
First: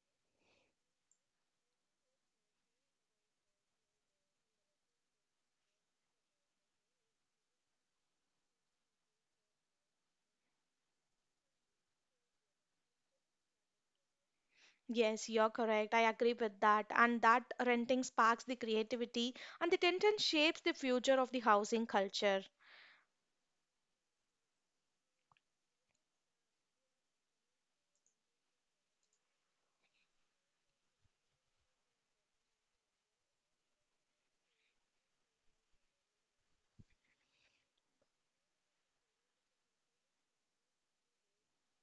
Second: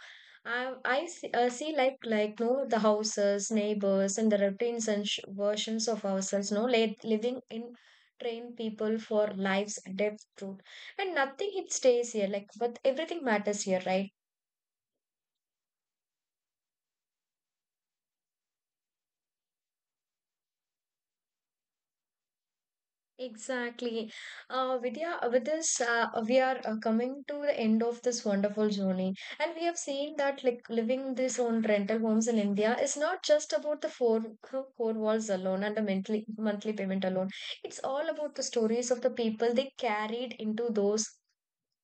I see, see like no the houses, neighbors, and the routines and sh versions of ourselves, no, like living in train people for life's depth truth, and nothing it stays here. Like but everything matters here, right? Yes, you're correct. I agree with that. And that renting sparks the creativity and the tension shapes the future of the housing culture. Exactly. Vidya, with this, we are coming to the end of this wonderful journey. And we have seen that like living these own rental homes in India is not just about the four walls alone and the monthly payment alone. It's all about the stories of the people they carried into those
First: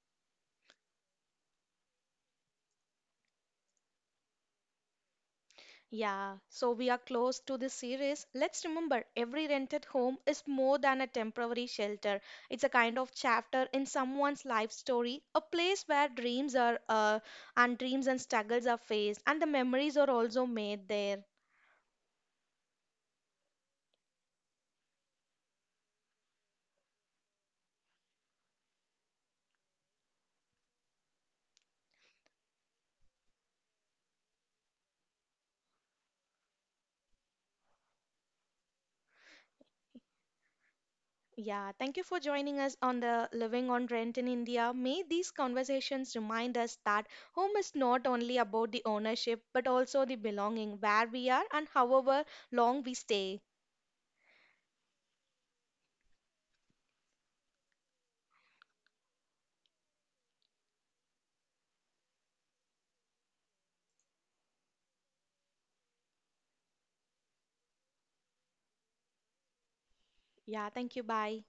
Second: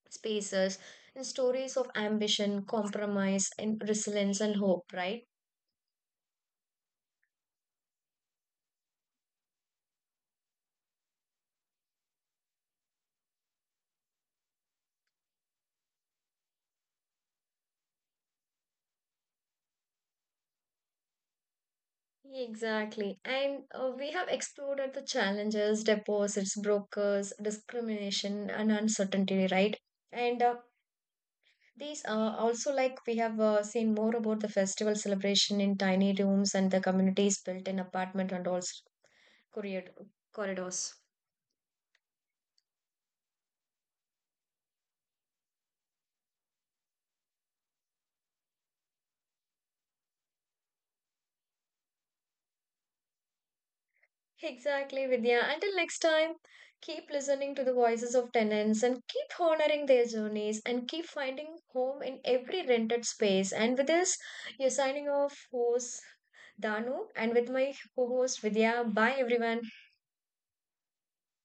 spaces and stories of ambition, compromise, and resilience and hope, right? Yeah, so we are close to this series. Let's remember every rented home is more than a temporary shelter. It's a kind of chapter in someone's life story, a place where dreams and struggles are faced, and the memories are also made there. Exactly. And we have explored the challenges, deposits, brokers, discrimination, and uncertainty, right? And these are also like we have seen more about the festival celebration in tiny rooms and the communities built in apartment and also corrid- corridors. Yeah, thank you for joining us on the Living on Rent in India. May these conversations remind us that home is not only about the ownership but also the belonging, where we are and however long we stay. Exactly, Vidya. Until next time, keep listening to the voices of tenants and keep honoring their journeys and keep finding home in every rented space. And with this, you're signing off, host Danu, and with my co host Vidya. Bye, everyone. Yeah, thank you. Bye.